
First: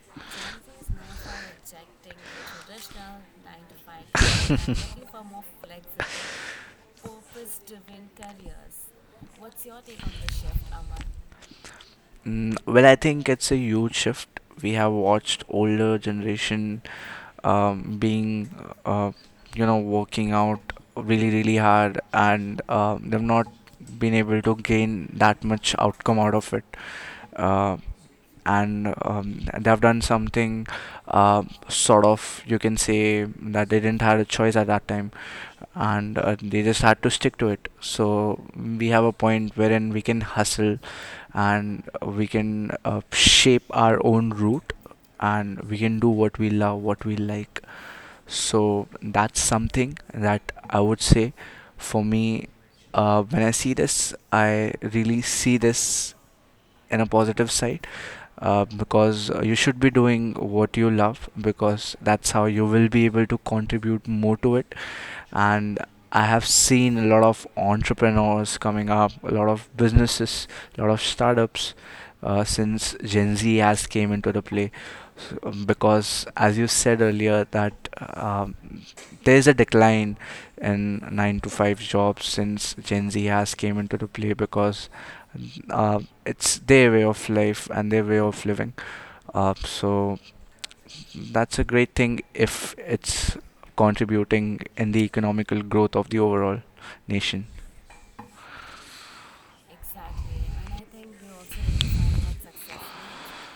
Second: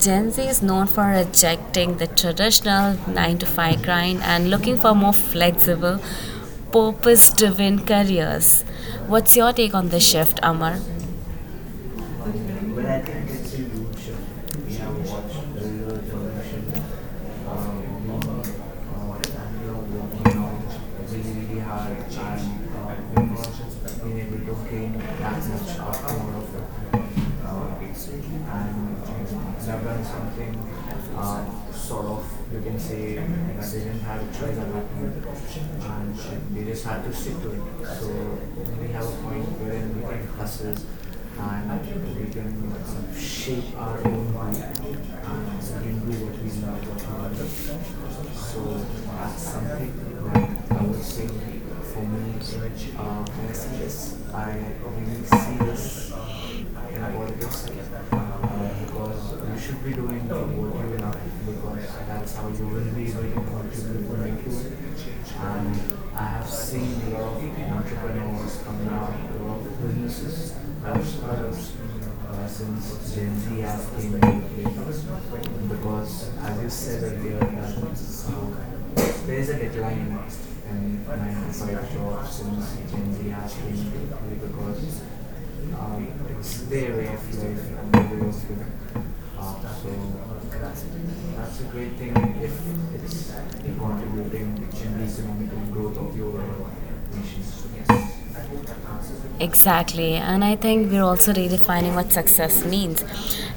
[SPEAKER 1] Gen Z is known for rejecting the traditional 9 to 5 grind and looking for more flexible, purpose driven careers. What's your take on this shift, Amar?
[SPEAKER 2] Mm,
[SPEAKER 1] But
[SPEAKER 2] well, I
[SPEAKER 1] I
[SPEAKER 2] think
[SPEAKER 1] think
[SPEAKER 2] it's
[SPEAKER 1] it's
[SPEAKER 2] a
[SPEAKER 1] a
[SPEAKER 2] huge
[SPEAKER 1] good show.
[SPEAKER 2] shift. We
[SPEAKER 1] We
[SPEAKER 2] have
[SPEAKER 1] have watched
[SPEAKER 2] watched
[SPEAKER 1] the real
[SPEAKER 2] older
[SPEAKER 1] information.
[SPEAKER 2] generation
[SPEAKER 1] Um, we uh,
[SPEAKER 2] being uh,
[SPEAKER 1] and
[SPEAKER 2] you
[SPEAKER 1] we
[SPEAKER 2] know
[SPEAKER 1] are
[SPEAKER 2] working
[SPEAKER 1] working
[SPEAKER 2] out
[SPEAKER 1] out really,
[SPEAKER 2] really really
[SPEAKER 1] really hard
[SPEAKER 2] hard and
[SPEAKER 1] and
[SPEAKER 2] they've
[SPEAKER 1] we've
[SPEAKER 2] not
[SPEAKER 1] not
[SPEAKER 2] been
[SPEAKER 1] been
[SPEAKER 2] able
[SPEAKER 1] able
[SPEAKER 2] to
[SPEAKER 1] to gain
[SPEAKER 2] gain that
[SPEAKER 1] that
[SPEAKER 2] much
[SPEAKER 1] much
[SPEAKER 2] outcome
[SPEAKER 1] outcome
[SPEAKER 2] out
[SPEAKER 1] out
[SPEAKER 2] of
[SPEAKER 1] of
[SPEAKER 2] it
[SPEAKER 1] it.
[SPEAKER 2] uh,
[SPEAKER 1] Uh,
[SPEAKER 2] and
[SPEAKER 1] and So
[SPEAKER 2] they've
[SPEAKER 1] I've
[SPEAKER 2] done
[SPEAKER 1] done something
[SPEAKER 2] something uh,
[SPEAKER 1] uh,
[SPEAKER 2] sort
[SPEAKER 1] sort of,
[SPEAKER 2] of you
[SPEAKER 1] you
[SPEAKER 2] can
[SPEAKER 1] can say,
[SPEAKER 2] say
[SPEAKER 1] that
[SPEAKER 2] that
[SPEAKER 1] they
[SPEAKER 2] they
[SPEAKER 1] didn't
[SPEAKER 2] didn't have
[SPEAKER 1] have
[SPEAKER 2] a
[SPEAKER 1] a choice
[SPEAKER 2] choice at
[SPEAKER 1] at
[SPEAKER 2] that
[SPEAKER 1] that
[SPEAKER 2] time
[SPEAKER 1] point.
[SPEAKER 2] and
[SPEAKER 1] And
[SPEAKER 2] they
[SPEAKER 1] They
[SPEAKER 2] just
[SPEAKER 1] just
[SPEAKER 2] had
[SPEAKER 1] had
[SPEAKER 2] to
[SPEAKER 1] to
[SPEAKER 2] stick
[SPEAKER 1] stick
[SPEAKER 2] to
[SPEAKER 1] to
[SPEAKER 2] it,
[SPEAKER 1] it. So
[SPEAKER 2] so
[SPEAKER 1] we
[SPEAKER 2] we have
[SPEAKER 1] have
[SPEAKER 2] a
[SPEAKER 1] a point
[SPEAKER 2] point wherein
[SPEAKER 1] wherein
[SPEAKER 2] we
[SPEAKER 1] we
[SPEAKER 2] can
[SPEAKER 1] can hustle
[SPEAKER 2] hustle
[SPEAKER 1] and
[SPEAKER 2] and we
[SPEAKER 1] we
[SPEAKER 2] can
[SPEAKER 1] can sort of
[SPEAKER 2] shape
[SPEAKER 1] shape
[SPEAKER 2] our
[SPEAKER 1] our
[SPEAKER 2] own
[SPEAKER 1] own
[SPEAKER 2] route,
[SPEAKER 1] life,
[SPEAKER 2] and
[SPEAKER 1] and so
[SPEAKER 2] we
[SPEAKER 1] we
[SPEAKER 2] can do
[SPEAKER 1] can do what
[SPEAKER 2] what we
[SPEAKER 1] we love,
[SPEAKER 2] love what we
[SPEAKER 1] what we
[SPEAKER 2] like.
[SPEAKER 1] love. So
[SPEAKER 2] So that's
[SPEAKER 1] that's something
[SPEAKER 2] something that
[SPEAKER 1] that
[SPEAKER 2] I
[SPEAKER 1] I
[SPEAKER 2] would
[SPEAKER 1] would say
[SPEAKER 2] say
[SPEAKER 1] for
[SPEAKER 2] for
[SPEAKER 1] me,
[SPEAKER 2] me.
[SPEAKER 1] which,
[SPEAKER 2] When
[SPEAKER 1] when
[SPEAKER 2] I
[SPEAKER 1] I
[SPEAKER 2] see
[SPEAKER 1] see
[SPEAKER 2] this,
[SPEAKER 1] this,
[SPEAKER 2] I
[SPEAKER 1] I
[SPEAKER 2] really
[SPEAKER 1] really
[SPEAKER 2] see
[SPEAKER 1] see this
[SPEAKER 2] this in
[SPEAKER 1] in
[SPEAKER 2] a
[SPEAKER 1] a
[SPEAKER 2] positive
[SPEAKER 1] politics.
[SPEAKER 2] side uh, because
[SPEAKER 1] Because
[SPEAKER 2] uh, you
[SPEAKER 1] you
[SPEAKER 2] should
[SPEAKER 1] should
[SPEAKER 2] be
[SPEAKER 1] be doing
[SPEAKER 2] doing what
[SPEAKER 1] what
[SPEAKER 2] you
[SPEAKER 1] you love,
[SPEAKER 2] love because
[SPEAKER 1] because
[SPEAKER 2] that's
[SPEAKER 1] that's
[SPEAKER 2] how
[SPEAKER 1] how
[SPEAKER 2] you
[SPEAKER 1] you will
[SPEAKER 2] will be
[SPEAKER 1] be able
[SPEAKER 2] able to
[SPEAKER 1] to contribute
[SPEAKER 2] contribute
[SPEAKER 1] to
[SPEAKER 2] more
[SPEAKER 1] make
[SPEAKER 2] to
[SPEAKER 1] it.
[SPEAKER 2] it. And
[SPEAKER 1] And
[SPEAKER 2] I
[SPEAKER 1] I
[SPEAKER 2] have
[SPEAKER 1] have seen
[SPEAKER 2] seen a
[SPEAKER 1] a
[SPEAKER 2] lot
[SPEAKER 1] lot
[SPEAKER 2] of
[SPEAKER 1] of
[SPEAKER 2] entrepreneurs
[SPEAKER 1] entrepreneurs coming
[SPEAKER 2] coming
[SPEAKER 1] out,
[SPEAKER 2] up, a
[SPEAKER 1] a
[SPEAKER 2] lot
[SPEAKER 1] lot
[SPEAKER 2] of
[SPEAKER 1] of
[SPEAKER 2] businesses,
[SPEAKER 1] businesses,
[SPEAKER 2] a
[SPEAKER 1] a
[SPEAKER 2] lot
[SPEAKER 1] lot
[SPEAKER 2] of
[SPEAKER 1] of startups
[SPEAKER 2] startups since
[SPEAKER 1] since Gen
[SPEAKER 2] Gen Z
[SPEAKER 1] Z
[SPEAKER 2] has
[SPEAKER 1] has
[SPEAKER 2] came
[SPEAKER 1] came
[SPEAKER 2] into the
[SPEAKER 1] in,
[SPEAKER 2] play, because
[SPEAKER 1] because
[SPEAKER 2] as
[SPEAKER 1] as
[SPEAKER 2] you
[SPEAKER 1] you
[SPEAKER 2] said
[SPEAKER 1] said earlier,
[SPEAKER 2] earlier that
[SPEAKER 1] that,
[SPEAKER 2] um, there
[SPEAKER 1] there
[SPEAKER 2] is
[SPEAKER 1] is
[SPEAKER 2] a
[SPEAKER 1] a
[SPEAKER 2] decline
[SPEAKER 1] decline in
[SPEAKER 2] in 9
[SPEAKER 1] nine
[SPEAKER 2] to
[SPEAKER 1] to
[SPEAKER 2] 5
[SPEAKER 1] five
[SPEAKER 2] jobs
[SPEAKER 1] jobs
[SPEAKER 2] since
[SPEAKER 1] since
[SPEAKER 2] Gen
[SPEAKER 1] Gen
[SPEAKER 2] Z
[SPEAKER 1] Z has
[SPEAKER 2] has
[SPEAKER 1] came
[SPEAKER 2] came into the play
[SPEAKER 1] in,
[SPEAKER 2] because
[SPEAKER 1] because
[SPEAKER 2] uh, it's
[SPEAKER 1] it's
[SPEAKER 2] their
[SPEAKER 1] their
[SPEAKER 2] way
[SPEAKER 1] way
[SPEAKER 2] of
[SPEAKER 1] of
[SPEAKER 2] life
[SPEAKER 1] life
[SPEAKER 2] and
[SPEAKER 1] and
[SPEAKER 2] their way
[SPEAKER 1] their way.
[SPEAKER 2] of living. uh,
[SPEAKER 1] Uh, so
[SPEAKER 2] so that's
[SPEAKER 1] that's
[SPEAKER 2] a
[SPEAKER 1] a great
[SPEAKER 2] great
[SPEAKER 1] thing
[SPEAKER 2] thing
[SPEAKER 1] if
[SPEAKER 2] if
[SPEAKER 1] it's
[SPEAKER 2] it's
[SPEAKER 1] contributing
[SPEAKER 2] contributing
[SPEAKER 1] to
[SPEAKER 2] in the
[SPEAKER 1] the
[SPEAKER 2] economical
[SPEAKER 1] economic
[SPEAKER 2] growth
[SPEAKER 1] growth
[SPEAKER 2] of
[SPEAKER 1] of
[SPEAKER 2] the
[SPEAKER 1] the
[SPEAKER 2] overall
[SPEAKER 1] overall nation.
[SPEAKER 2] nation.
[SPEAKER 1] So yes. Exactly, and I think we're also redefining what success means.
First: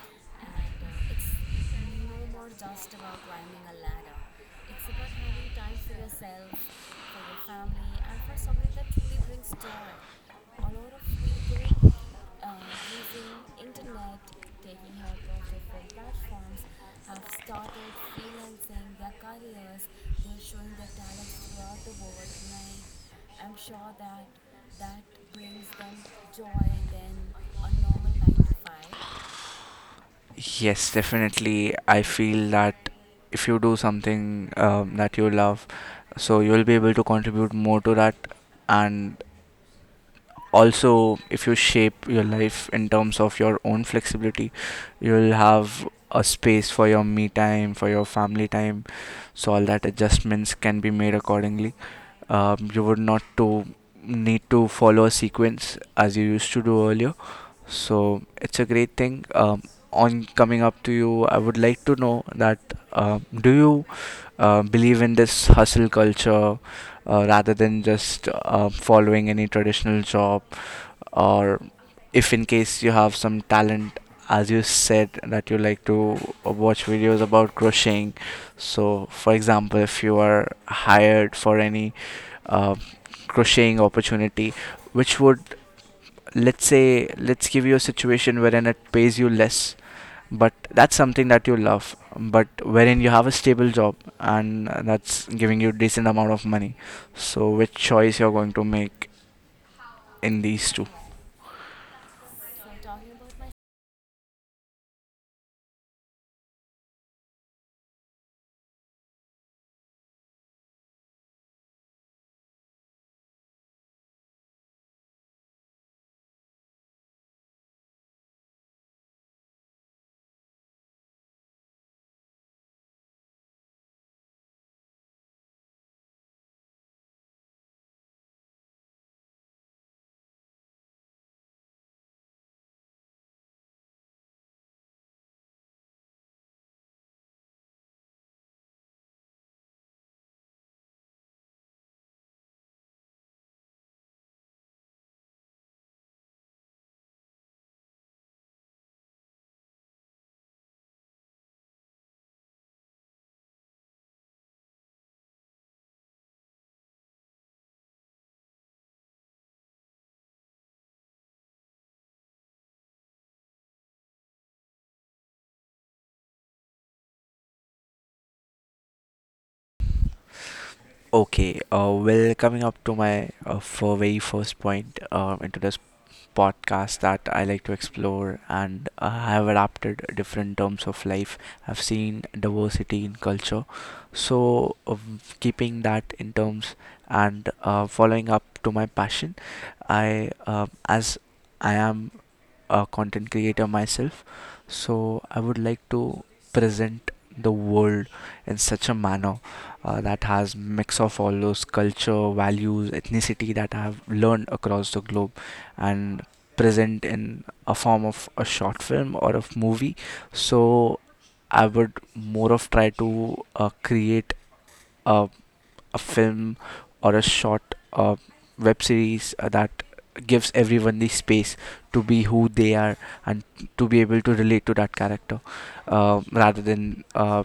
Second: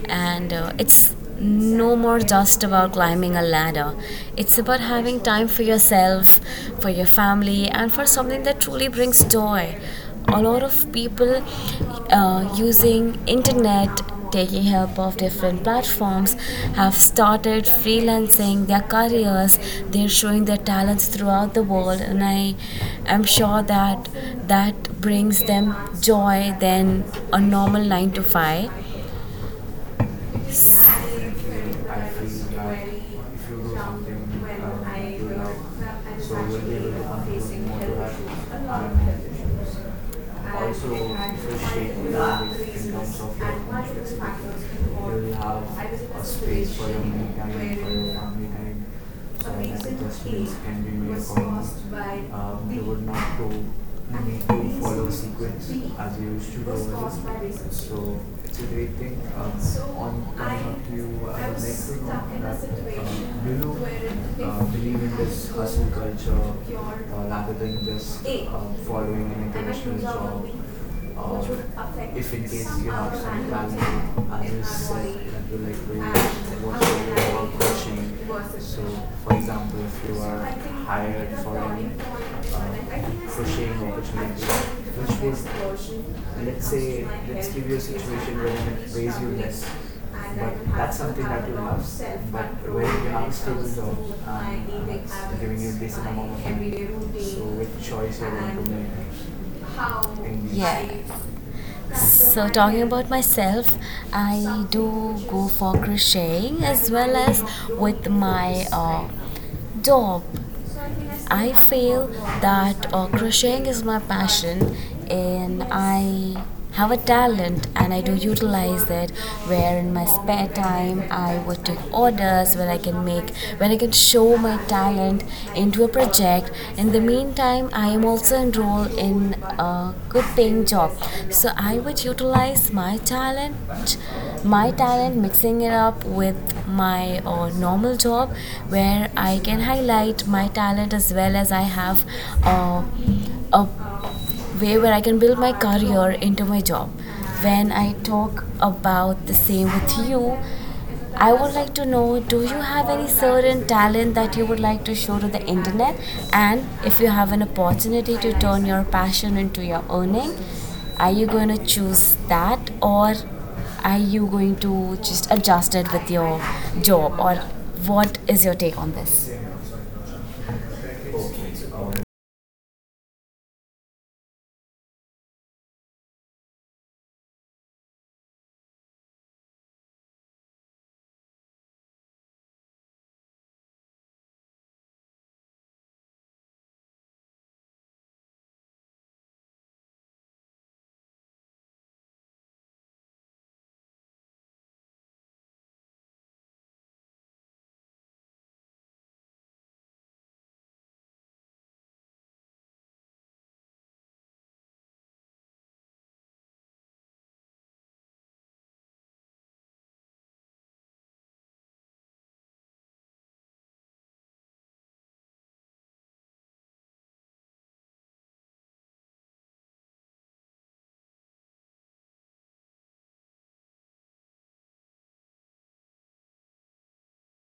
[SPEAKER 1] And It's no more just about climbing a ladder, it's about having time for yourself, for your family, and for something that truly brings joy. A lot of people using internet, taking help of different platforms, have started freelancing their careers. They're showing their talents throughout the world, and I am sure that that brings them joy than a normal 9 to 5.
[SPEAKER 2] Yes,
[SPEAKER 1] Save
[SPEAKER 2] definitely,
[SPEAKER 1] and
[SPEAKER 2] I
[SPEAKER 1] private
[SPEAKER 2] feel that
[SPEAKER 1] way,
[SPEAKER 2] if you do
[SPEAKER 1] shall
[SPEAKER 2] something
[SPEAKER 1] when
[SPEAKER 2] that
[SPEAKER 1] I
[SPEAKER 2] you
[SPEAKER 1] do
[SPEAKER 2] love,
[SPEAKER 1] love, so
[SPEAKER 2] so you'll
[SPEAKER 1] when
[SPEAKER 2] be
[SPEAKER 1] they
[SPEAKER 2] able
[SPEAKER 1] will
[SPEAKER 2] to
[SPEAKER 1] unfortunately
[SPEAKER 2] contribute
[SPEAKER 1] facing
[SPEAKER 2] more to that.
[SPEAKER 1] health a lot of
[SPEAKER 2] And
[SPEAKER 1] health issues. Also
[SPEAKER 2] also if you
[SPEAKER 1] appreciate
[SPEAKER 2] shape
[SPEAKER 1] quite the
[SPEAKER 2] your
[SPEAKER 1] lot of
[SPEAKER 2] life in terms
[SPEAKER 1] terms
[SPEAKER 2] of
[SPEAKER 1] of your
[SPEAKER 2] your
[SPEAKER 1] and
[SPEAKER 2] own
[SPEAKER 1] multiple.
[SPEAKER 2] flexibility,
[SPEAKER 1] You
[SPEAKER 2] you'll
[SPEAKER 1] will have
[SPEAKER 2] have a
[SPEAKER 1] a
[SPEAKER 2] space
[SPEAKER 1] space
[SPEAKER 2] for
[SPEAKER 1] for your
[SPEAKER 2] your me
[SPEAKER 1] me time, for
[SPEAKER 2] time, for your
[SPEAKER 1] your
[SPEAKER 2] family
[SPEAKER 1] family
[SPEAKER 2] time,
[SPEAKER 1] time.
[SPEAKER 2] so
[SPEAKER 1] So
[SPEAKER 2] all
[SPEAKER 1] you
[SPEAKER 2] that adjustments can be made accordingly. You would
[SPEAKER 1] would
[SPEAKER 2] not
[SPEAKER 1] not go
[SPEAKER 2] to need to follow a sequence as
[SPEAKER 1] as
[SPEAKER 2] you
[SPEAKER 1] you
[SPEAKER 2] used
[SPEAKER 1] used.
[SPEAKER 2] to do earlier, so
[SPEAKER 1] So
[SPEAKER 2] it's
[SPEAKER 1] it's
[SPEAKER 2] a
[SPEAKER 1] a
[SPEAKER 2] great
[SPEAKER 1] great thing,
[SPEAKER 2] thing. On coming up to you, I would like to know that do you believe in this hustle culture,
[SPEAKER 1] culture,
[SPEAKER 2] rather
[SPEAKER 1] rather
[SPEAKER 2] than
[SPEAKER 1] than just
[SPEAKER 2] just
[SPEAKER 1] following
[SPEAKER 2] following any
[SPEAKER 1] an
[SPEAKER 2] traditional job, or if in case you have some talent, as you said that you like
[SPEAKER 1] like,
[SPEAKER 2] to watch videos about crocheting. So
[SPEAKER 1] for
[SPEAKER 2] for
[SPEAKER 1] example,
[SPEAKER 2] example, if
[SPEAKER 1] if
[SPEAKER 2] you
[SPEAKER 1] you
[SPEAKER 2] are
[SPEAKER 1] are.
[SPEAKER 2] hired for any uh, crocheting opportunity which would, let's say, let's give you a situation wherein it pays you less, but that's something that you love, but wherein you have a stable job and that's giving you decent amount of money, so which choice you're going to make in these two?
[SPEAKER 1] Yeah. So talking about myself, I do go for crocheting as well as with my dog. I feel that, crocheting is my passion, and I have a talent and I do utilize it, where in my spare time I would take orders, where I can make, where I can show my talent into a project. In the meantime, I am also enrolled in a good paying job, so I would utilize my talent, my talent, mixing it up with my normal job, where I can highlight, put my talent, as well as I have uh, a way where I can build my career into my job. When I talk about the same with you, I would like to know, do you have any certain talent that you would like to show to the internet? And if you have an opportunity to turn your passion into your earning, are you going to choose that, or are you going to just adjust it with your job? Or what is your take on this?
[SPEAKER 2] Okay, well, coming up to my for very first point into this podcast, that I like to explore, and I have adapted different terms of life. I've seen diversity in culture, so keeping that in terms, and following up to my passion, I as I am a content creator myself, so I would like to present the world in such a manner that has mix of all those culture, values, ethnicity that I have learned across the globe, and present in a form of a short film or a movie. So I would more of try to create a a film or a short web series that gives everyone the space to be who they are and to be able to relate to that character, rather than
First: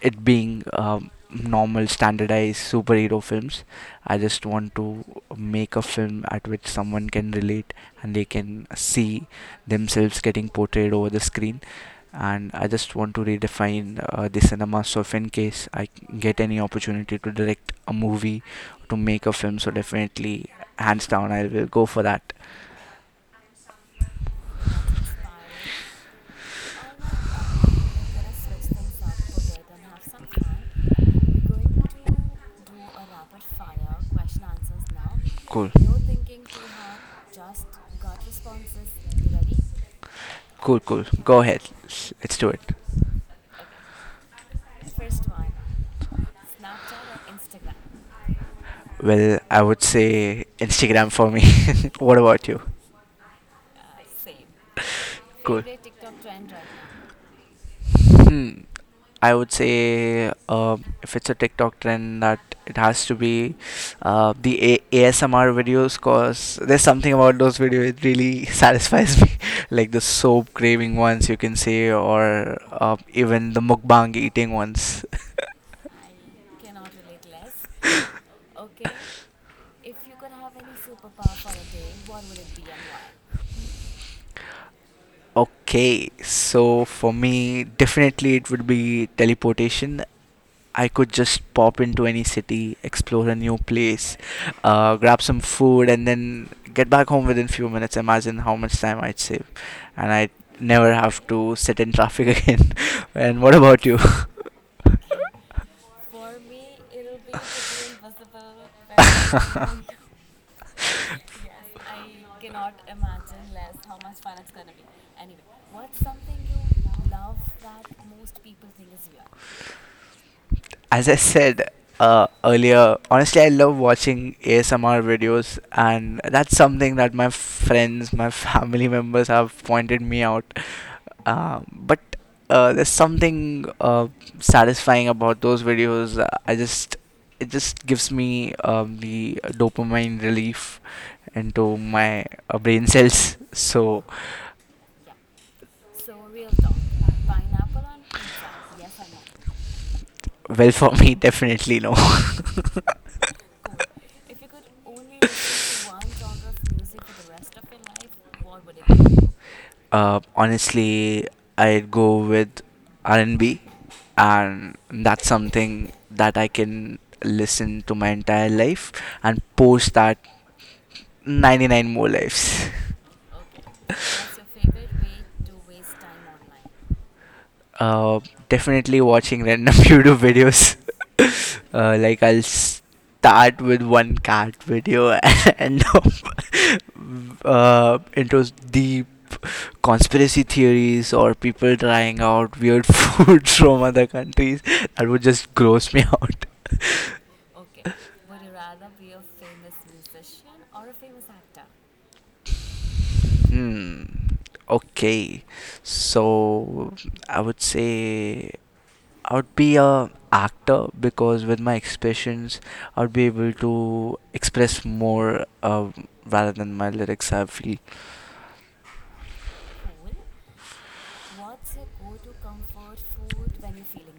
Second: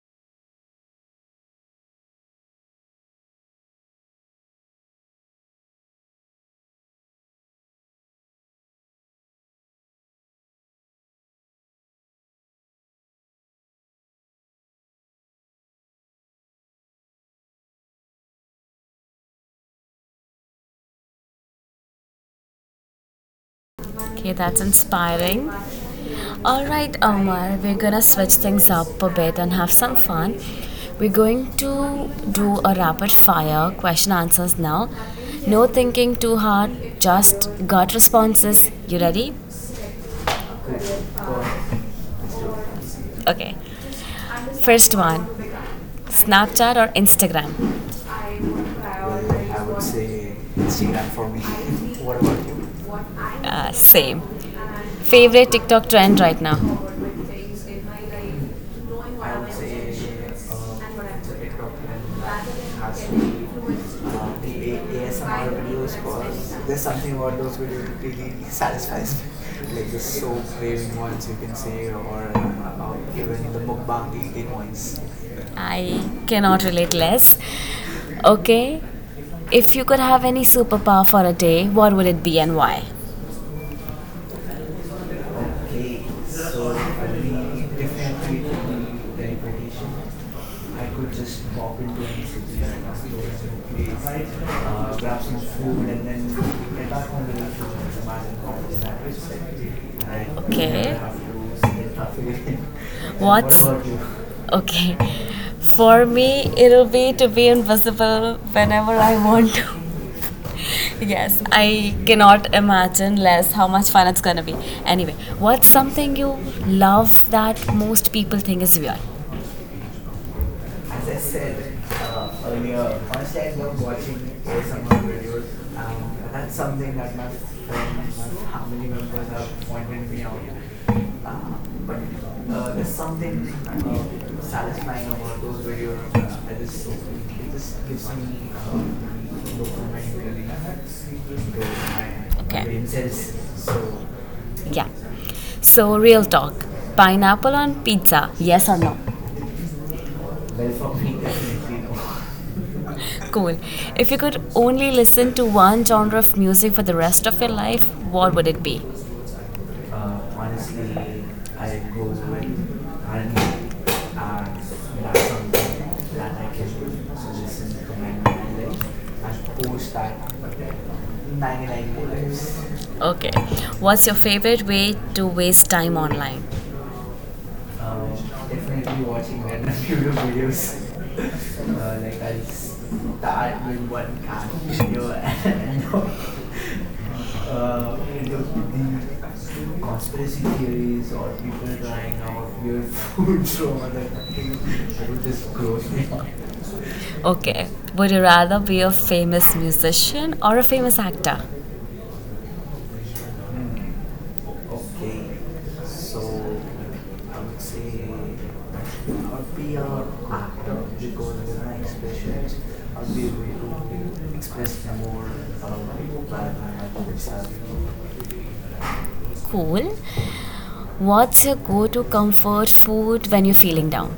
[SPEAKER 2] it being normal standardized superhero films. I just want to make a film at which someone can relate and they can see themselves getting portrayed over the screen. And I just want to redefine the cinema. So, if in case I get any opportunity to direct a movie, to make a film, so definitely, hands down, I will go for that.
[SPEAKER 1] Okay, that's inspiring. All right, Omar, we're gonna switch things up a bit and have some fun. We're going to do a rapid fire question answers now. No
[SPEAKER 2] Cool.
[SPEAKER 1] thinking too hard, just gut responses. You ready?
[SPEAKER 2] Cool, cool. Go ahead. Let's do it.
[SPEAKER 1] Okay. First one, Snapchat or Instagram?
[SPEAKER 2] Well,
[SPEAKER 1] Well,
[SPEAKER 2] I
[SPEAKER 1] I would
[SPEAKER 2] would
[SPEAKER 1] say
[SPEAKER 2] say
[SPEAKER 1] Instagram
[SPEAKER 2] Instagram
[SPEAKER 1] for
[SPEAKER 2] for
[SPEAKER 1] me.
[SPEAKER 2] me.
[SPEAKER 1] *laughs*
[SPEAKER 2] *laughs* What
[SPEAKER 1] What about
[SPEAKER 2] about you?
[SPEAKER 1] you? Same. Favorite
[SPEAKER 2] Cool.
[SPEAKER 1] TikTok trend right now?
[SPEAKER 2] Hmm.
[SPEAKER 1] Knowing what I
[SPEAKER 2] I
[SPEAKER 1] are my
[SPEAKER 2] would
[SPEAKER 1] would say
[SPEAKER 2] say
[SPEAKER 1] intentions, and what
[SPEAKER 2] if
[SPEAKER 1] I'm
[SPEAKER 2] it's a
[SPEAKER 1] doing.
[SPEAKER 2] TikTok trend, that
[SPEAKER 1] Rather than
[SPEAKER 2] it
[SPEAKER 1] has
[SPEAKER 2] has
[SPEAKER 1] to
[SPEAKER 2] to
[SPEAKER 1] be
[SPEAKER 2] be uh, the A-
[SPEAKER 1] the
[SPEAKER 2] ASMR
[SPEAKER 1] ASMR videos,
[SPEAKER 2] videos,
[SPEAKER 1] because
[SPEAKER 2] cause
[SPEAKER 1] there's
[SPEAKER 2] there's something
[SPEAKER 1] something about
[SPEAKER 2] about those
[SPEAKER 1] those videos
[SPEAKER 2] videos
[SPEAKER 1] that
[SPEAKER 2] it
[SPEAKER 1] really
[SPEAKER 2] really *laughs*
[SPEAKER 1] satisfies
[SPEAKER 2] satisfies
[SPEAKER 1] me.
[SPEAKER 2] me,
[SPEAKER 1] *laughs* Like
[SPEAKER 2] like
[SPEAKER 1] the
[SPEAKER 2] the
[SPEAKER 1] soap
[SPEAKER 2] soap
[SPEAKER 1] waving
[SPEAKER 2] craving
[SPEAKER 1] ones,
[SPEAKER 2] ones
[SPEAKER 1] you
[SPEAKER 2] you
[SPEAKER 1] can
[SPEAKER 2] can
[SPEAKER 1] say,
[SPEAKER 2] say,
[SPEAKER 1] or
[SPEAKER 2] or
[SPEAKER 1] even
[SPEAKER 2] even the
[SPEAKER 1] the mukbang
[SPEAKER 2] mukbang
[SPEAKER 1] eating
[SPEAKER 2] eating
[SPEAKER 1] ones.
[SPEAKER 2] ones.
[SPEAKER 1] I
[SPEAKER 2] *laughs*
[SPEAKER 1] cannot relate less. Okay. If you could have any superpower for a day, what would it be and why? Okay,
[SPEAKER 2] Okay,
[SPEAKER 1] so
[SPEAKER 2] so
[SPEAKER 1] for
[SPEAKER 2] for
[SPEAKER 1] the
[SPEAKER 2] me,
[SPEAKER 1] different
[SPEAKER 2] definitely it
[SPEAKER 1] creative
[SPEAKER 2] would be
[SPEAKER 1] deliberation,
[SPEAKER 2] teleportation.
[SPEAKER 1] I
[SPEAKER 2] I
[SPEAKER 1] could
[SPEAKER 2] could just
[SPEAKER 1] just pop
[SPEAKER 2] pop
[SPEAKER 1] into
[SPEAKER 2] into any
[SPEAKER 1] any city
[SPEAKER 2] city,
[SPEAKER 1] and ask for
[SPEAKER 2] explore a new
[SPEAKER 1] some
[SPEAKER 2] place,
[SPEAKER 1] place,
[SPEAKER 2] grab
[SPEAKER 1] grab some
[SPEAKER 2] some food,
[SPEAKER 1] food,
[SPEAKER 2] and
[SPEAKER 1] and then
[SPEAKER 2] then get
[SPEAKER 1] get
[SPEAKER 2] back
[SPEAKER 1] back
[SPEAKER 2] home
[SPEAKER 1] on the
[SPEAKER 2] within
[SPEAKER 1] road to
[SPEAKER 2] few minutes.
[SPEAKER 1] the Mazen
[SPEAKER 2] Imagine how
[SPEAKER 1] College
[SPEAKER 2] much
[SPEAKER 1] that
[SPEAKER 2] time
[SPEAKER 1] way.
[SPEAKER 2] I'd
[SPEAKER 1] So
[SPEAKER 2] save, and
[SPEAKER 1] I,
[SPEAKER 2] I'd
[SPEAKER 1] okay,
[SPEAKER 2] never
[SPEAKER 1] I have
[SPEAKER 2] have to
[SPEAKER 1] to
[SPEAKER 2] sit
[SPEAKER 1] sit
[SPEAKER 2] in
[SPEAKER 1] in
[SPEAKER 2] traffic *laughs*
[SPEAKER 1] traffic.
[SPEAKER 2] again.
[SPEAKER 1] *laughs*
[SPEAKER 2] And what
[SPEAKER 1] What's- what
[SPEAKER 2] about
[SPEAKER 1] about
[SPEAKER 2] you?
[SPEAKER 1] you? Okay. For me, it'll be to be invisible whenever I want to. Yes, I cannot imagine less how much fun it's gonna be. Anyway, what's
[SPEAKER 2] *laughs*
[SPEAKER 1] something you love that most people think is weird? as
[SPEAKER 2] As
[SPEAKER 1] I
[SPEAKER 2] I
[SPEAKER 1] said
[SPEAKER 2] said
[SPEAKER 1] uh, earlier,
[SPEAKER 2] earlier,
[SPEAKER 1] first
[SPEAKER 2] honestly, I
[SPEAKER 1] I
[SPEAKER 2] love
[SPEAKER 1] love watching
[SPEAKER 2] watching
[SPEAKER 1] ASMR
[SPEAKER 2] ASMR
[SPEAKER 1] videos.
[SPEAKER 2] videos, and
[SPEAKER 1] That's
[SPEAKER 2] that's
[SPEAKER 1] something
[SPEAKER 2] something that
[SPEAKER 1] that my
[SPEAKER 2] my
[SPEAKER 1] friend, my
[SPEAKER 2] friends, my
[SPEAKER 1] family
[SPEAKER 2] family *laughs*
[SPEAKER 1] members
[SPEAKER 2] members
[SPEAKER 1] have
[SPEAKER 2] have pointed
[SPEAKER 1] pointed me
[SPEAKER 2] me
[SPEAKER 1] out.
[SPEAKER 2] out.
[SPEAKER 1] Uh,
[SPEAKER 2] Uh, but
[SPEAKER 1] but
[SPEAKER 2] uh,
[SPEAKER 1] uh,
[SPEAKER 2] there's
[SPEAKER 1] there's something
[SPEAKER 2] something satisfying
[SPEAKER 1] satisfying
[SPEAKER 2] about
[SPEAKER 1] about
[SPEAKER 2] those
[SPEAKER 1] those videos.
[SPEAKER 2] videos.
[SPEAKER 1] I
[SPEAKER 2] I
[SPEAKER 1] just,
[SPEAKER 2] just It
[SPEAKER 1] it
[SPEAKER 2] just
[SPEAKER 1] just gives
[SPEAKER 2] gives
[SPEAKER 1] me
[SPEAKER 2] me the
[SPEAKER 1] dopamine
[SPEAKER 2] dopamine
[SPEAKER 1] really.
[SPEAKER 2] relief into my
[SPEAKER 1] Dopamine. Okay.
[SPEAKER 2] brain
[SPEAKER 1] Brain cells.
[SPEAKER 2] cells.
[SPEAKER 1] So
[SPEAKER 2] So
[SPEAKER 1] yeah. So, real talk, pineapple on pizza, yes or no?
[SPEAKER 2] well,
[SPEAKER 1] Well,
[SPEAKER 2] for
[SPEAKER 1] for
[SPEAKER 2] me,
[SPEAKER 1] me, definitely
[SPEAKER 2] definitely no. *laughs*
[SPEAKER 1] no.
[SPEAKER 2] One
[SPEAKER 1] Cool. If you could only listen to one genre of music for the rest of your life, what would it be? Honestly,
[SPEAKER 2] Honestly,
[SPEAKER 1] I
[SPEAKER 2] I'd
[SPEAKER 1] go
[SPEAKER 2] go
[SPEAKER 1] with
[SPEAKER 2] with
[SPEAKER 1] anime,
[SPEAKER 2] R&B,
[SPEAKER 1] and that's
[SPEAKER 2] and B, and that's something
[SPEAKER 1] something that
[SPEAKER 2] that
[SPEAKER 1] I
[SPEAKER 2] I
[SPEAKER 1] can
[SPEAKER 2] can listen
[SPEAKER 1] listen
[SPEAKER 2] to
[SPEAKER 1] to
[SPEAKER 2] my
[SPEAKER 1] my
[SPEAKER 2] entire
[SPEAKER 1] entire life
[SPEAKER 2] life and
[SPEAKER 1] and
[SPEAKER 2] post
[SPEAKER 1] post
[SPEAKER 2] that
[SPEAKER 1] that
[SPEAKER 2] 99
[SPEAKER 1] 99
[SPEAKER 2] more
[SPEAKER 1] more
[SPEAKER 2] lives.
[SPEAKER 1] lives. Okay. What's your
[SPEAKER 2] Okay.
[SPEAKER 1] favorite way to waste time online? Um,
[SPEAKER 2] Uh, Definitely
[SPEAKER 1] Definitely
[SPEAKER 2] watching
[SPEAKER 1] watching random
[SPEAKER 2] random *laughs*
[SPEAKER 1] YouTube
[SPEAKER 2] YouTube videos,
[SPEAKER 1] videos. *laughs* Like
[SPEAKER 2] like
[SPEAKER 1] I'll
[SPEAKER 2] I'll start
[SPEAKER 1] start
[SPEAKER 2] with
[SPEAKER 1] with
[SPEAKER 2] one
[SPEAKER 1] one car
[SPEAKER 2] cat
[SPEAKER 1] video
[SPEAKER 2] video *laughs*
[SPEAKER 1] and
[SPEAKER 2] and
[SPEAKER 1] *laughs* uh,
[SPEAKER 2] into
[SPEAKER 1] look
[SPEAKER 2] the
[SPEAKER 1] the conspiracy
[SPEAKER 2] conspiracy
[SPEAKER 1] theories
[SPEAKER 2] theories
[SPEAKER 1] or
[SPEAKER 2] or
[SPEAKER 1] people
[SPEAKER 2] people
[SPEAKER 1] trying
[SPEAKER 2] trying
[SPEAKER 1] out
[SPEAKER 2] out
[SPEAKER 1] weird
[SPEAKER 2] weird *laughs*
[SPEAKER 1] food
[SPEAKER 2] foods
[SPEAKER 1] from
[SPEAKER 2] from
[SPEAKER 1] other
[SPEAKER 2] other
[SPEAKER 1] countries.
[SPEAKER 2] countries
[SPEAKER 1] It
[SPEAKER 2] that
[SPEAKER 1] would
[SPEAKER 2] would
[SPEAKER 1] just
[SPEAKER 2] just
[SPEAKER 1] gross
[SPEAKER 2] gross me
[SPEAKER 1] me out.
[SPEAKER 2] out.
[SPEAKER 1] Okay, would you rather be a famous musician or a famous actor?
[SPEAKER 2] Hmm.
[SPEAKER 1] Okay,
[SPEAKER 2] Okay.
[SPEAKER 1] so
[SPEAKER 2] So
[SPEAKER 1] I
[SPEAKER 2] I
[SPEAKER 1] would
[SPEAKER 2] would
[SPEAKER 1] say
[SPEAKER 2] say
[SPEAKER 1] I should
[SPEAKER 2] I
[SPEAKER 1] not
[SPEAKER 2] would
[SPEAKER 1] be
[SPEAKER 2] be
[SPEAKER 1] an
[SPEAKER 2] a
[SPEAKER 1] actor,
[SPEAKER 2] actor
[SPEAKER 1] because
[SPEAKER 2] because with
[SPEAKER 1] with my
[SPEAKER 2] my
[SPEAKER 1] expressions
[SPEAKER 2] expressions I
[SPEAKER 1] I'll
[SPEAKER 2] would
[SPEAKER 1] be
[SPEAKER 2] be able
[SPEAKER 1] able
[SPEAKER 2] to
[SPEAKER 1] to
[SPEAKER 2] express
[SPEAKER 1] express more,
[SPEAKER 2] more,
[SPEAKER 1] um,
[SPEAKER 2] rather
[SPEAKER 1] by
[SPEAKER 2] than my
[SPEAKER 1] my
[SPEAKER 2] lyrics. I
[SPEAKER 1] myself.
[SPEAKER 2] feel
[SPEAKER 1] Cool. What's your go to comfort food when you're feeling down?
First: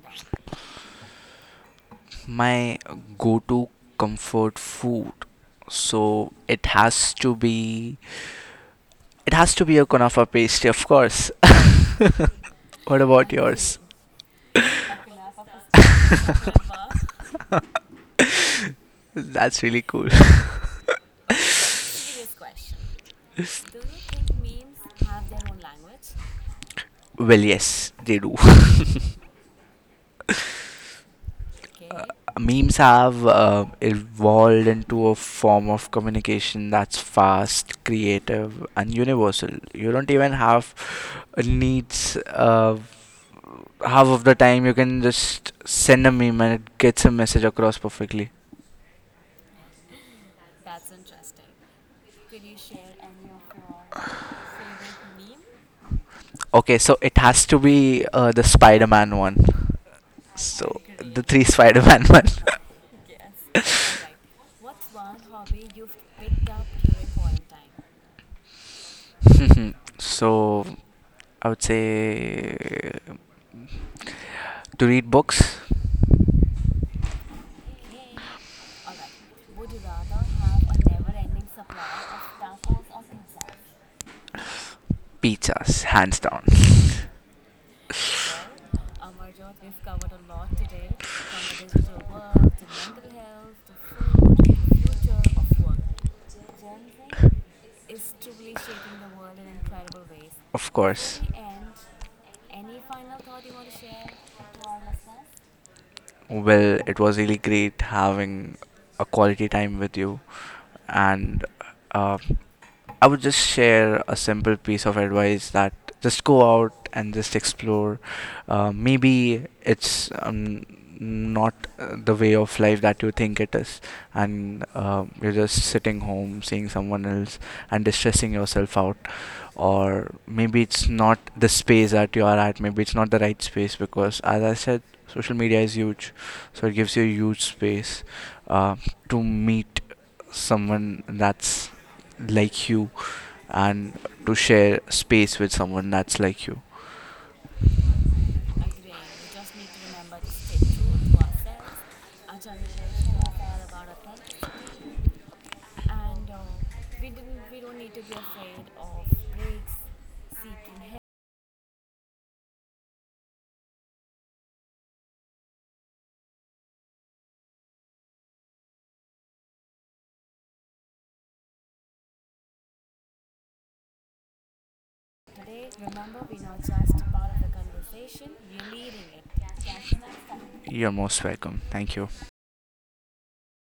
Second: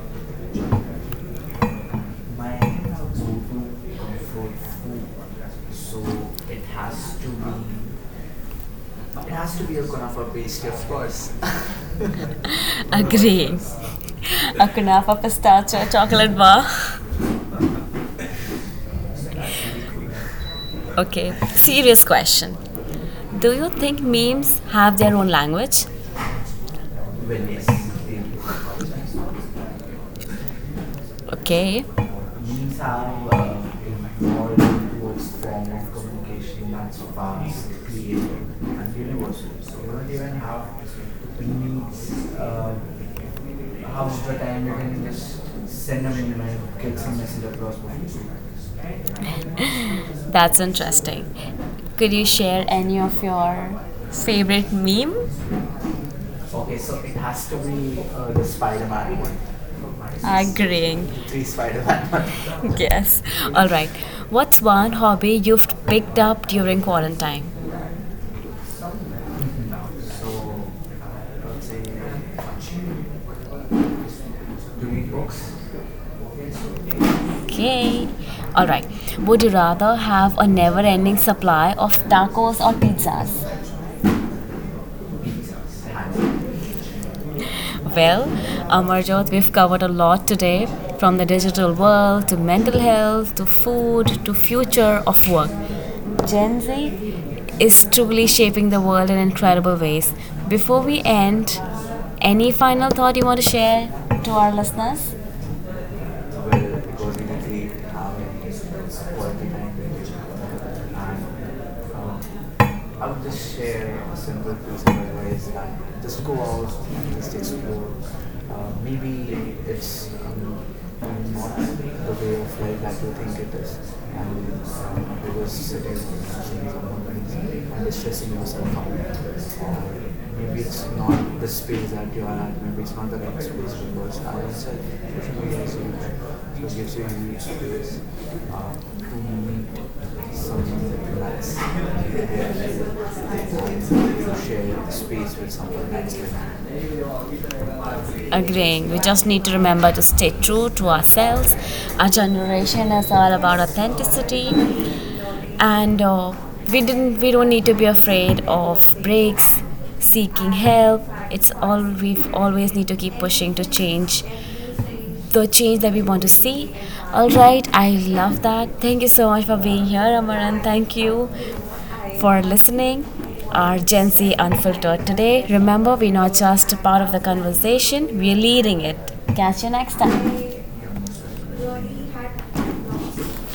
[SPEAKER 1] My
[SPEAKER 2] my
[SPEAKER 1] go-to
[SPEAKER 2] go-to
[SPEAKER 1] comfort food,
[SPEAKER 2] comfort food, so
[SPEAKER 1] so it
[SPEAKER 2] it has
[SPEAKER 1] has to
[SPEAKER 2] to
[SPEAKER 1] be
[SPEAKER 2] be
[SPEAKER 1] it
[SPEAKER 2] it has
[SPEAKER 1] has to
[SPEAKER 2] to be
[SPEAKER 1] be a
[SPEAKER 2] a kunafa
[SPEAKER 1] kunafa
[SPEAKER 2] pastry,
[SPEAKER 1] pastry, of
[SPEAKER 2] of course.
[SPEAKER 1] course.
[SPEAKER 2] *laughs*
[SPEAKER 1] *laughs*
[SPEAKER 2] What about
[SPEAKER 1] Agreeing. *laughs*
[SPEAKER 2] yours?
[SPEAKER 1] A kunafa pistachio chocolate bar.
[SPEAKER 2] *laughs* That's really cool.
[SPEAKER 1] Okay, serious question. Do you think memes have their own language?
[SPEAKER 2] *laughs* Well,
[SPEAKER 1] Well, yes.
[SPEAKER 2] yes, they do. *laughs*
[SPEAKER 1] Okay.
[SPEAKER 2] Memes
[SPEAKER 1] Memes
[SPEAKER 2] have
[SPEAKER 1] have evolved
[SPEAKER 2] evolved into
[SPEAKER 1] into
[SPEAKER 2] a
[SPEAKER 1] a form
[SPEAKER 2] form
[SPEAKER 1] of
[SPEAKER 2] of communication
[SPEAKER 1] communication
[SPEAKER 2] that's
[SPEAKER 1] that's fast,
[SPEAKER 2] fast,
[SPEAKER 1] creative,
[SPEAKER 2] creative,
[SPEAKER 1] and
[SPEAKER 2] and universal.
[SPEAKER 1] universal. So
[SPEAKER 2] You
[SPEAKER 1] you
[SPEAKER 2] don't
[SPEAKER 1] don't
[SPEAKER 2] even
[SPEAKER 1] even have
[SPEAKER 2] have needs.
[SPEAKER 1] to uh,
[SPEAKER 2] Half of
[SPEAKER 1] half
[SPEAKER 2] the
[SPEAKER 1] the
[SPEAKER 2] time,
[SPEAKER 1] time,
[SPEAKER 2] you
[SPEAKER 1] you
[SPEAKER 2] can
[SPEAKER 1] can just
[SPEAKER 2] just send
[SPEAKER 1] send
[SPEAKER 2] a
[SPEAKER 1] a
[SPEAKER 2] meme
[SPEAKER 1] meme
[SPEAKER 2] and it
[SPEAKER 1] and get
[SPEAKER 2] gets a
[SPEAKER 1] some
[SPEAKER 2] message
[SPEAKER 1] message
[SPEAKER 2] across
[SPEAKER 1] across.
[SPEAKER 2] perfectly.
[SPEAKER 1] That's interesting. Could you share any of your favorite meme?
[SPEAKER 2] Okay,
[SPEAKER 1] Okay,
[SPEAKER 2] so
[SPEAKER 1] so
[SPEAKER 2] it
[SPEAKER 1] it
[SPEAKER 2] has
[SPEAKER 1] has
[SPEAKER 2] to
[SPEAKER 1] to be
[SPEAKER 2] be the
[SPEAKER 1] the
[SPEAKER 2] Spider Man
[SPEAKER 1] Spider-Man
[SPEAKER 2] one.
[SPEAKER 1] one.
[SPEAKER 2] So,
[SPEAKER 1] Agreeing.
[SPEAKER 2] the three
[SPEAKER 1] Three
[SPEAKER 2] Spider Man *laughs*
[SPEAKER 1] Spider-Man
[SPEAKER 2] one.
[SPEAKER 1] one. *laughs* Yes. All right. What's one hobby you've picked up during quarantine?
[SPEAKER 2] *laughs* So
[SPEAKER 1] So
[SPEAKER 2] I
[SPEAKER 1] I
[SPEAKER 2] would
[SPEAKER 1] would say do
[SPEAKER 2] say to
[SPEAKER 1] you
[SPEAKER 2] read
[SPEAKER 1] need
[SPEAKER 2] books.
[SPEAKER 1] books. Okay. Alright. Would you rather have a never ending supply of tacos or pizzas? Pizzas.
[SPEAKER 2] Pizzas, hands down. *laughs*
[SPEAKER 1] Well, Amarjot, we've covered a lot today, from the digital world, to mental health, to food, to future of work. Gen Z is truly shaping the world in incredible ways.
[SPEAKER 2] Of
[SPEAKER 1] Before we
[SPEAKER 2] course.
[SPEAKER 1] end, any final thought you want to share to our listeners?
[SPEAKER 2] Well,
[SPEAKER 1] Where the
[SPEAKER 2] it was really
[SPEAKER 1] golden tree
[SPEAKER 2] great
[SPEAKER 1] having
[SPEAKER 2] having
[SPEAKER 1] its
[SPEAKER 2] a quality time
[SPEAKER 1] 49
[SPEAKER 2] with
[SPEAKER 1] language,
[SPEAKER 2] you, and
[SPEAKER 1] and
[SPEAKER 2] uh,
[SPEAKER 1] um,
[SPEAKER 2] I
[SPEAKER 1] I
[SPEAKER 2] would
[SPEAKER 1] would
[SPEAKER 2] just
[SPEAKER 1] just share
[SPEAKER 2] share a
[SPEAKER 1] a simple
[SPEAKER 2] simple
[SPEAKER 1] piece
[SPEAKER 2] piece
[SPEAKER 1] of
[SPEAKER 2] of
[SPEAKER 1] advice
[SPEAKER 2] advice that
[SPEAKER 1] that
[SPEAKER 2] just
[SPEAKER 1] just go
[SPEAKER 2] go
[SPEAKER 1] out
[SPEAKER 2] out and
[SPEAKER 1] and just
[SPEAKER 2] just
[SPEAKER 1] explore.
[SPEAKER 2] explore. Uh, maybe
[SPEAKER 1] Maybe
[SPEAKER 2] it's
[SPEAKER 1] it's
[SPEAKER 2] um, not
[SPEAKER 1] not
[SPEAKER 2] the
[SPEAKER 1] the
[SPEAKER 2] way
[SPEAKER 1] way
[SPEAKER 2] of
[SPEAKER 1] of
[SPEAKER 2] life
[SPEAKER 1] life
[SPEAKER 2] that
[SPEAKER 1] that
[SPEAKER 2] you
[SPEAKER 1] you
[SPEAKER 2] think
[SPEAKER 1] think
[SPEAKER 2] it
[SPEAKER 1] it is,
[SPEAKER 2] is,
[SPEAKER 1] and
[SPEAKER 2] and
[SPEAKER 1] uh,
[SPEAKER 2] you're
[SPEAKER 1] because
[SPEAKER 2] just
[SPEAKER 1] certain
[SPEAKER 2] sitting home, seeing
[SPEAKER 1] emotions or
[SPEAKER 2] someone
[SPEAKER 1] moments
[SPEAKER 2] else, and
[SPEAKER 1] and
[SPEAKER 2] distressing
[SPEAKER 1] stressing
[SPEAKER 2] yourself
[SPEAKER 1] yourself out.
[SPEAKER 2] out.
[SPEAKER 1] Or
[SPEAKER 2] Or
[SPEAKER 1] maybe
[SPEAKER 2] maybe
[SPEAKER 1] it's
[SPEAKER 2] it's not
[SPEAKER 1] not the
[SPEAKER 2] the space
[SPEAKER 1] space that
[SPEAKER 2] that
[SPEAKER 1] you
[SPEAKER 2] you are
[SPEAKER 1] are
[SPEAKER 2] at,
[SPEAKER 1] at,
[SPEAKER 2] maybe
[SPEAKER 1] maybe
[SPEAKER 2] it's
[SPEAKER 1] it's
[SPEAKER 2] not
[SPEAKER 1] not the
[SPEAKER 2] the right
[SPEAKER 1] right space,
[SPEAKER 2] space because,
[SPEAKER 1] because I
[SPEAKER 2] as I
[SPEAKER 1] would say
[SPEAKER 2] said, social
[SPEAKER 1] social
[SPEAKER 2] media
[SPEAKER 1] media is
[SPEAKER 2] is
[SPEAKER 1] huge.
[SPEAKER 2] huge, so
[SPEAKER 1] So
[SPEAKER 2] it
[SPEAKER 1] it
[SPEAKER 2] gives
[SPEAKER 1] gives
[SPEAKER 2] you
[SPEAKER 1] you
[SPEAKER 2] a
[SPEAKER 1] a
[SPEAKER 2] huge
[SPEAKER 1] huge space
[SPEAKER 2] space uh,
[SPEAKER 1] to
[SPEAKER 2] to
[SPEAKER 1] meet
[SPEAKER 2] meet
[SPEAKER 1] someone
[SPEAKER 2] someone
[SPEAKER 1] that likes
[SPEAKER 2] that's
[SPEAKER 1] and
[SPEAKER 2] like you,
[SPEAKER 1] to
[SPEAKER 2] and to share
[SPEAKER 1] share space
[SPEAKER 2] space with
[SPEAKER 1] with
[SPEAKER 2] someone
[SPEAKER 1] someone that's
[SPEAKER 2] that's
[SPEAKER 1] like.
[SPEAKER 2] like you.
[SPEAKER 1] Agreeing. We just need to remember to stay true to ourselves. Our generation is all about authenticity, and we don't need to be afraid of breaks, seeking help. It's all, we always need to keep pushing to change, the change that we want to see. All right, I love that. Thank you so much for being here, Amaran. Thank you for listening our Gen Z unfiltered today. Remember, we're not just a part of the conversation, we're leading it. Catch you next time.
[SPEAKER 2] You're most welcome. Thank you.